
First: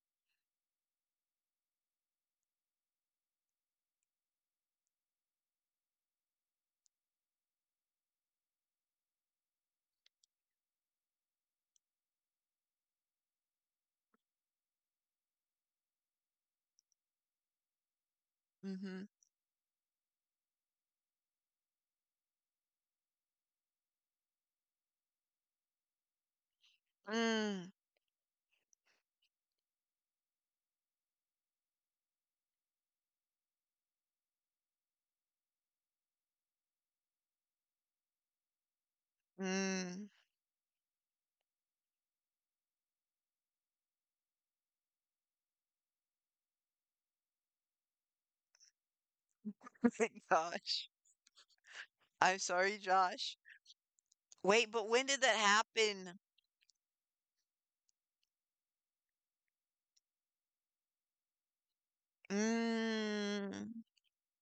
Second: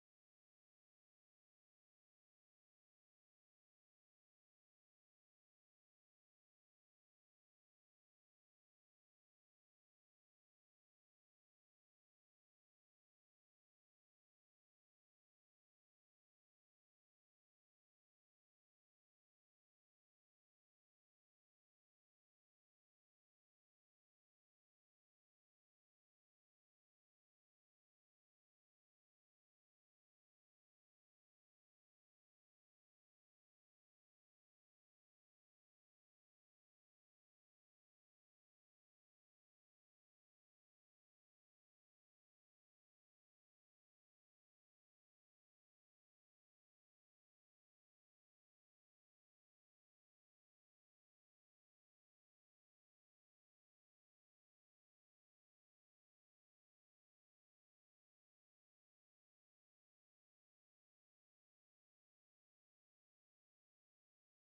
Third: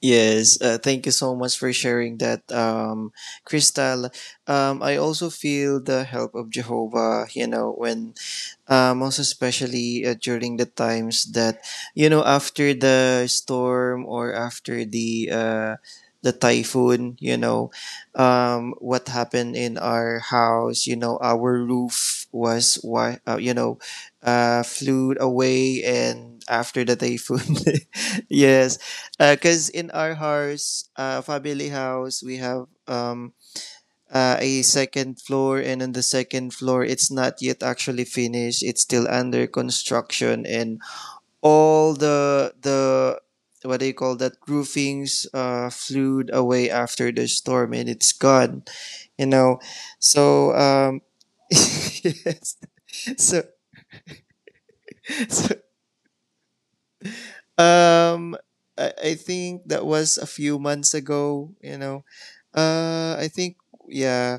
[SPEAKER 2] yes, thank you so much for sharing that, Crystal. I also feel the help of Jehovah. You know when most especially during the times that you know after the storm or after the typhoon, you know,
[SPEAKER 1] Mhm.
[SPEAKER 2] what happened in our house, you know, our roof was why, flew away and after the typhoon.
[SPEAKER 1] Mm,
[SPEAKER 2] Yes, because in our house, family house, we have a second floor, and on the second floor it's not yet actually finished, it's still under
[SPEAKER 1] mm.
[SPEAKER 2] construction, and all the what do you call that roofings flew away after the storm and it's gone, you know. So
[SPEAKER 1] Gosh. I'm
[SPEAKER 2] yes
[SPEAKER 1] sorry, Josh.
[SPEAKER 2] so
[SPEAKER 1] Wait, but when did that
[SPEAKER 2] so
[SPEAKER 1] happen?
[SPEAKER 2] Um, I I, think that was a few months ago. You know, I think,
[SPEAKER 1] Mm.
[SPEAKER 2] yeah,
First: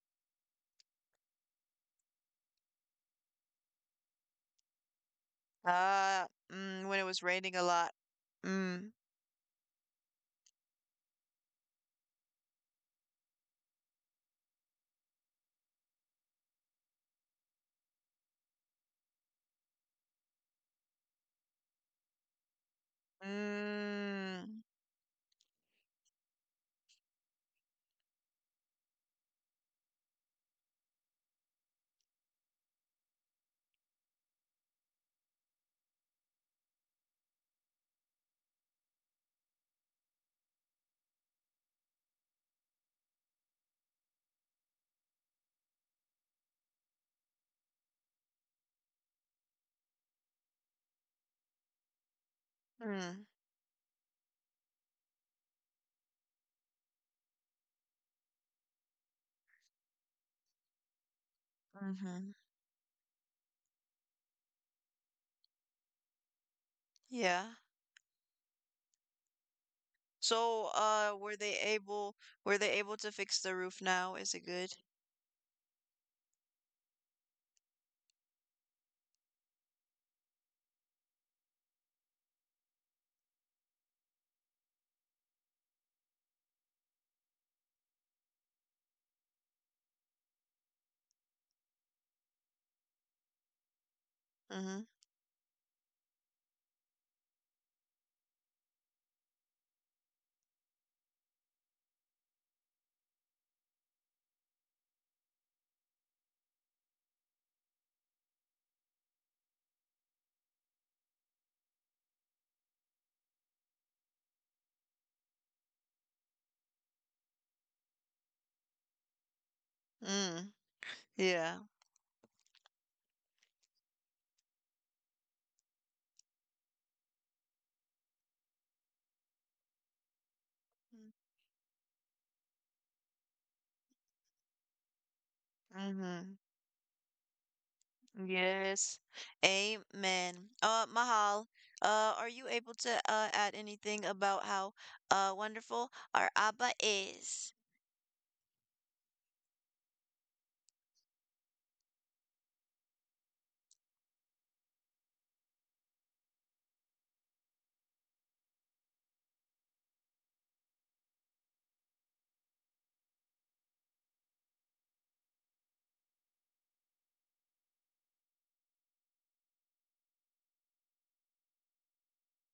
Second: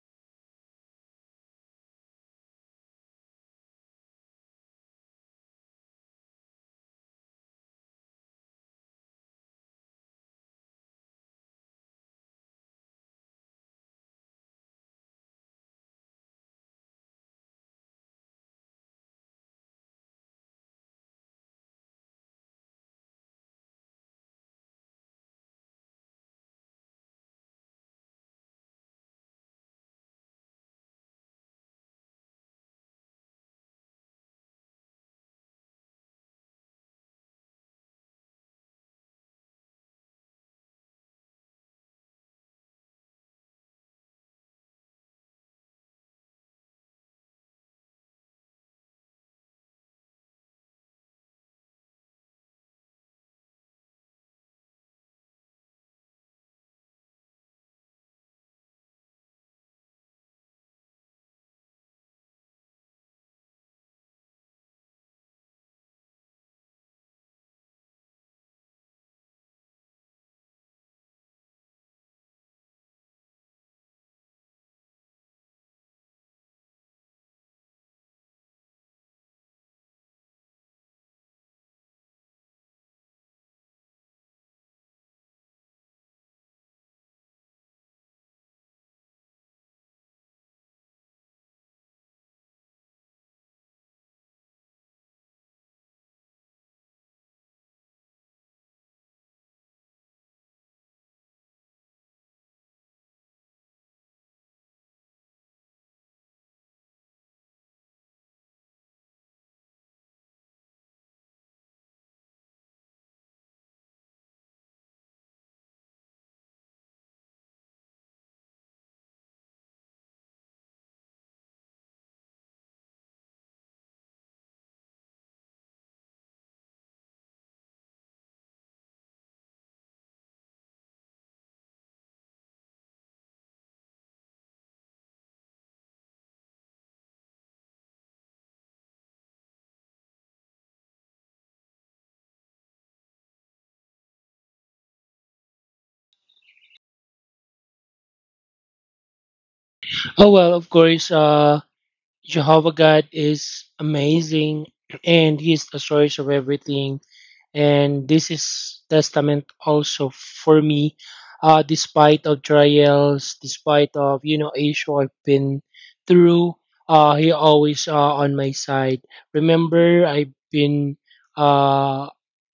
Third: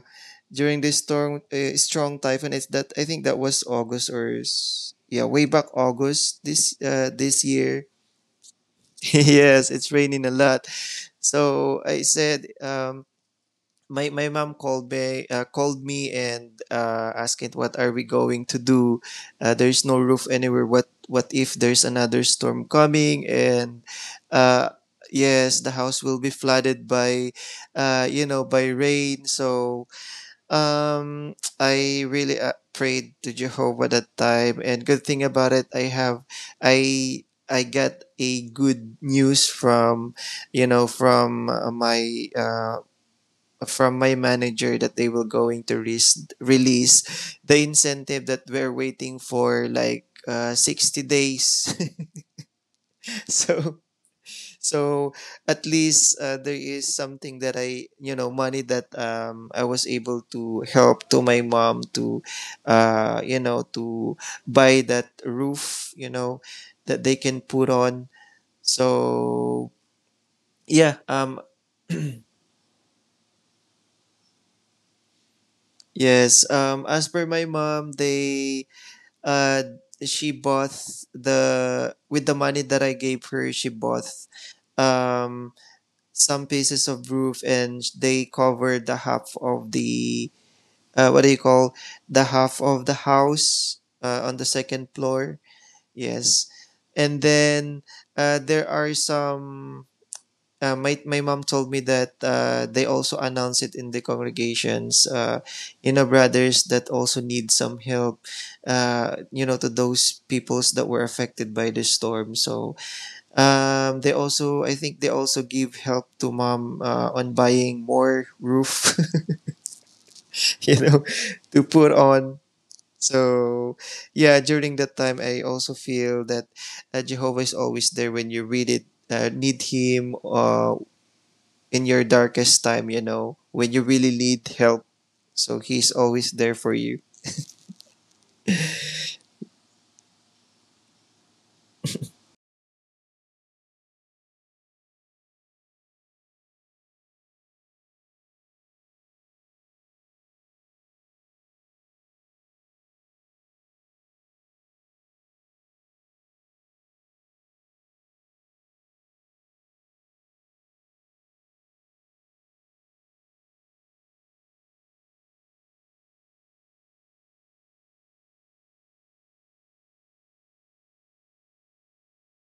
[SPEAKER 2] during this storm, strong typhoon. It's that I think that was August or yeah, way back
[SPEAKER 1] Uh,
[SPEAKER 2] August this
[SPEAKER 1] when it was
[SPEAKER 2] this
[SPEAKER 1] raining a
[SPEAKER 2] year.
[SPEAKER 1] lot. Mm.
[SPEAKER 2] Yes, it's raining a lot. So I said my mom called me, called me, and asking what are we going to do. There's no roof anywhere, what if there's another storm coming, and
[SPEAKER 1] Mm.
[SPEAKER 2] uh, yes, the house will be flooded by you know, by rain. So I really prayed to Jehovah that time, and good thing about it, I I got a good news from, you know, from my from my manager that they will going to release the incentive that we're waiting for like 60 days.
[SPEAKER 1] Mm.
[SPEAKER 2] So so at least there is something that I, you know, money that I was able to help to my mom to,
[SPEAKER 1] Mm-hmm.
[SPEAKER 2] to buy that roof, you know, that they can
[SPEAKER 1] Yeah.
[SPEAKER 2] put on. So
[SPEAKER 1] So,
[SPEAKER 2] yeah.
[SPEAKER 1] were they able to fix the roof now? Is it good?
[SPEAKER 2] Yes, as per my mom they, uh, she bought the with the money that I gave her. She bought um, some pieces of roof, and they covered the half of the, what do you call, the half of the house on the
[SPEAKER 1] Mm-hmm.
[SPEAKER 2] second floor. Yes, and then there are some, my mom told me that they also announce it in the congregations, in our brothers that also need some help, you know, to those peoples that were affected by the storm. So they also, I think they also give help to mom on buying more roof
[SPEAKER 1] Mm.
[SPEAKER 2] you know
[SPEAKER 1] Yeah.
[SPEAKER 2] to put on. So yeah, during that time I also feel that Jehovah is always there when you read it need him, in your darkest time, you know, when you really need help. So he's
[SPEAKER 1] Mm-hmm.
[SPEAKER 2] always there for you.
[SPEAKER 1] Yes. Amen. Mahal, are you able to add anything about how wonderful our Abba is?
[SPEAKER 3] Oh well, of course, Jehovah God is amazing, and He is the source of everything. And this is testament also for me, despite of trials, despite of issue I've been through. He always on my side. Remember, I've been uh,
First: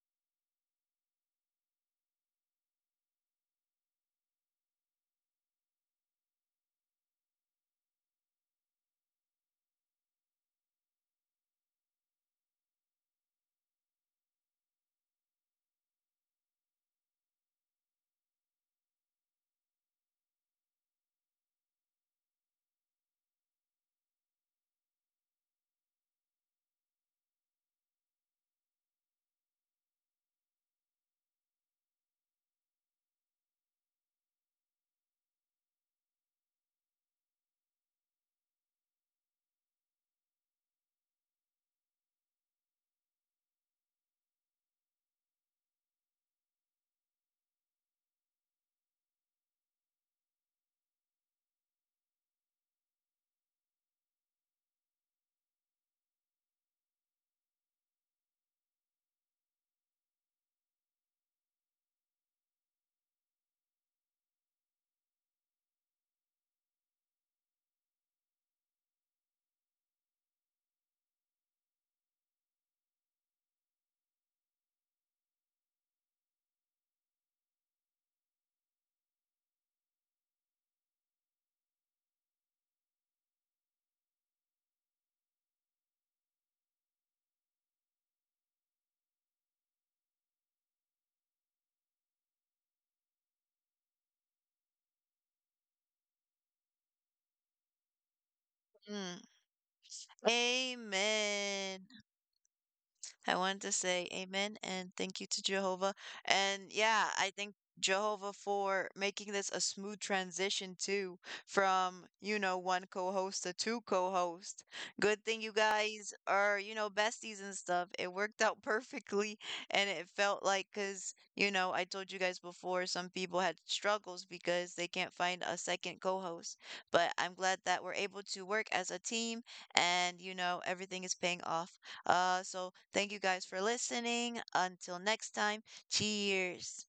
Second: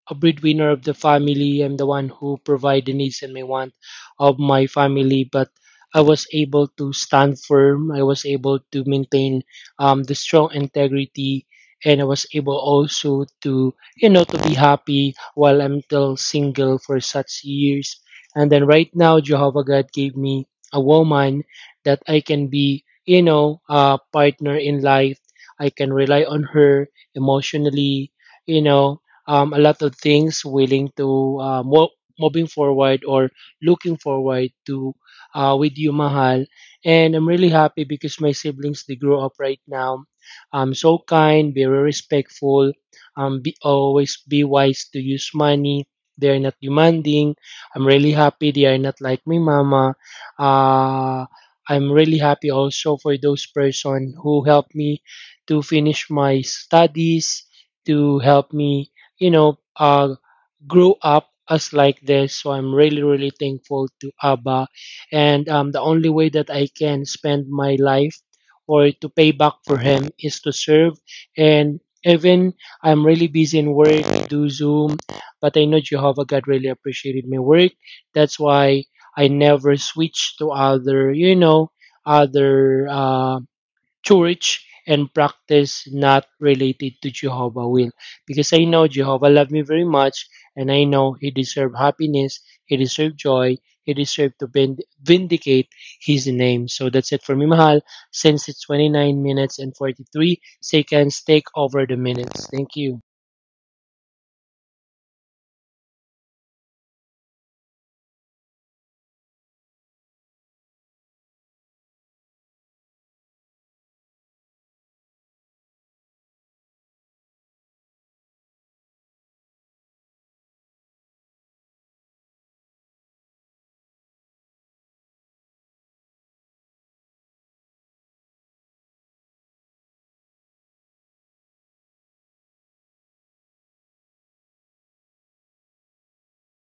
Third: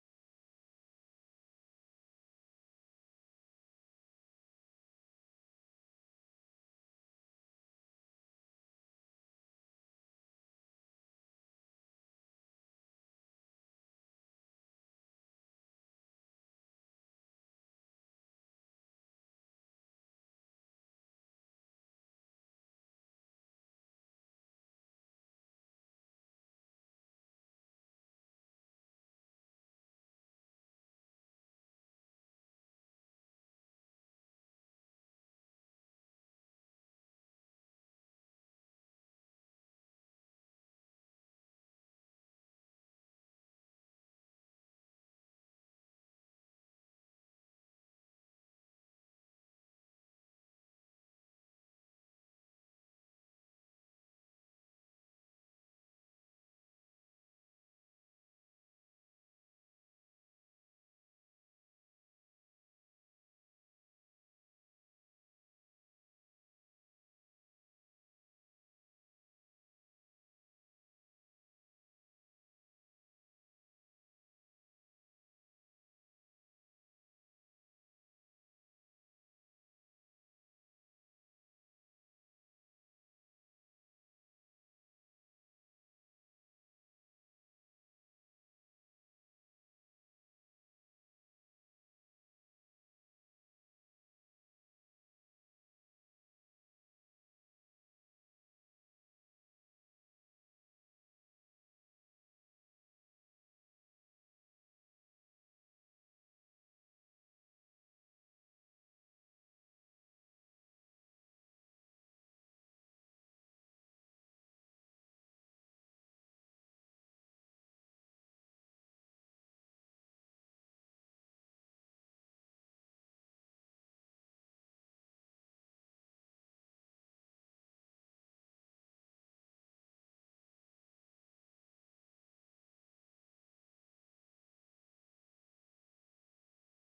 [SPEAKER 3] a breadwinner of the family. I'm the one who provide the needs and my want of my family. But I was able to stand firm. I was able to maintain the strong integrity, and I was able also to to be happy while I'm still single for such years. And then right now, Jehovah God gave me a woman that I can be a partner in life. I can rely on her emotionally, you know a lot of things willing to moving forward or looking forward to with you mahal. And I'm really happy because my siblings, they grow up right now, so kind, very respectful, always be wise to use money. They are not demanding. I'm really happy they are not like my mama. uh, I'm really happy also for those person who helped me to finish my studies, to help me, you know, uh, grew up us like this. So I'm really, really thankful to ABBA. And the only way that I can spend my life or to pay back for him is to serve. And even I'm really busy in work, do Zoom, but I know Jehovah God really appreciated my work. That's why I never switch to other, other church and practice not related to Jehovah will, because I know Jehovah loved me very much, and I know He deserved happiness, He deserved joy, He deserved to vindicate His name. So that's it for me, mahal. Since it's
[SPEAKER 1] Mm.
[SPEAKER 3] 29 minutes and 43 seconds, take
[SPEAKER 1] Amen.
[SPEAKER 3] over the minutes. Thank you.
[SPEAKER 1] I wanted to say amen and thank you to Jehovah. And yeah, I thank Jehovah for making this a smooth transition too, from, you know, one co-host to two co-host. Good thing you guys are, you know, besties and stuff. It worked out perfectly, and it felt like cuz, you know, I told you guys before some people had struggles because they can't find a second co-host. But I'm glad that we're able to work as a team and, you know, everything is paying off. So thank you guys for listening. Until next time, cheers.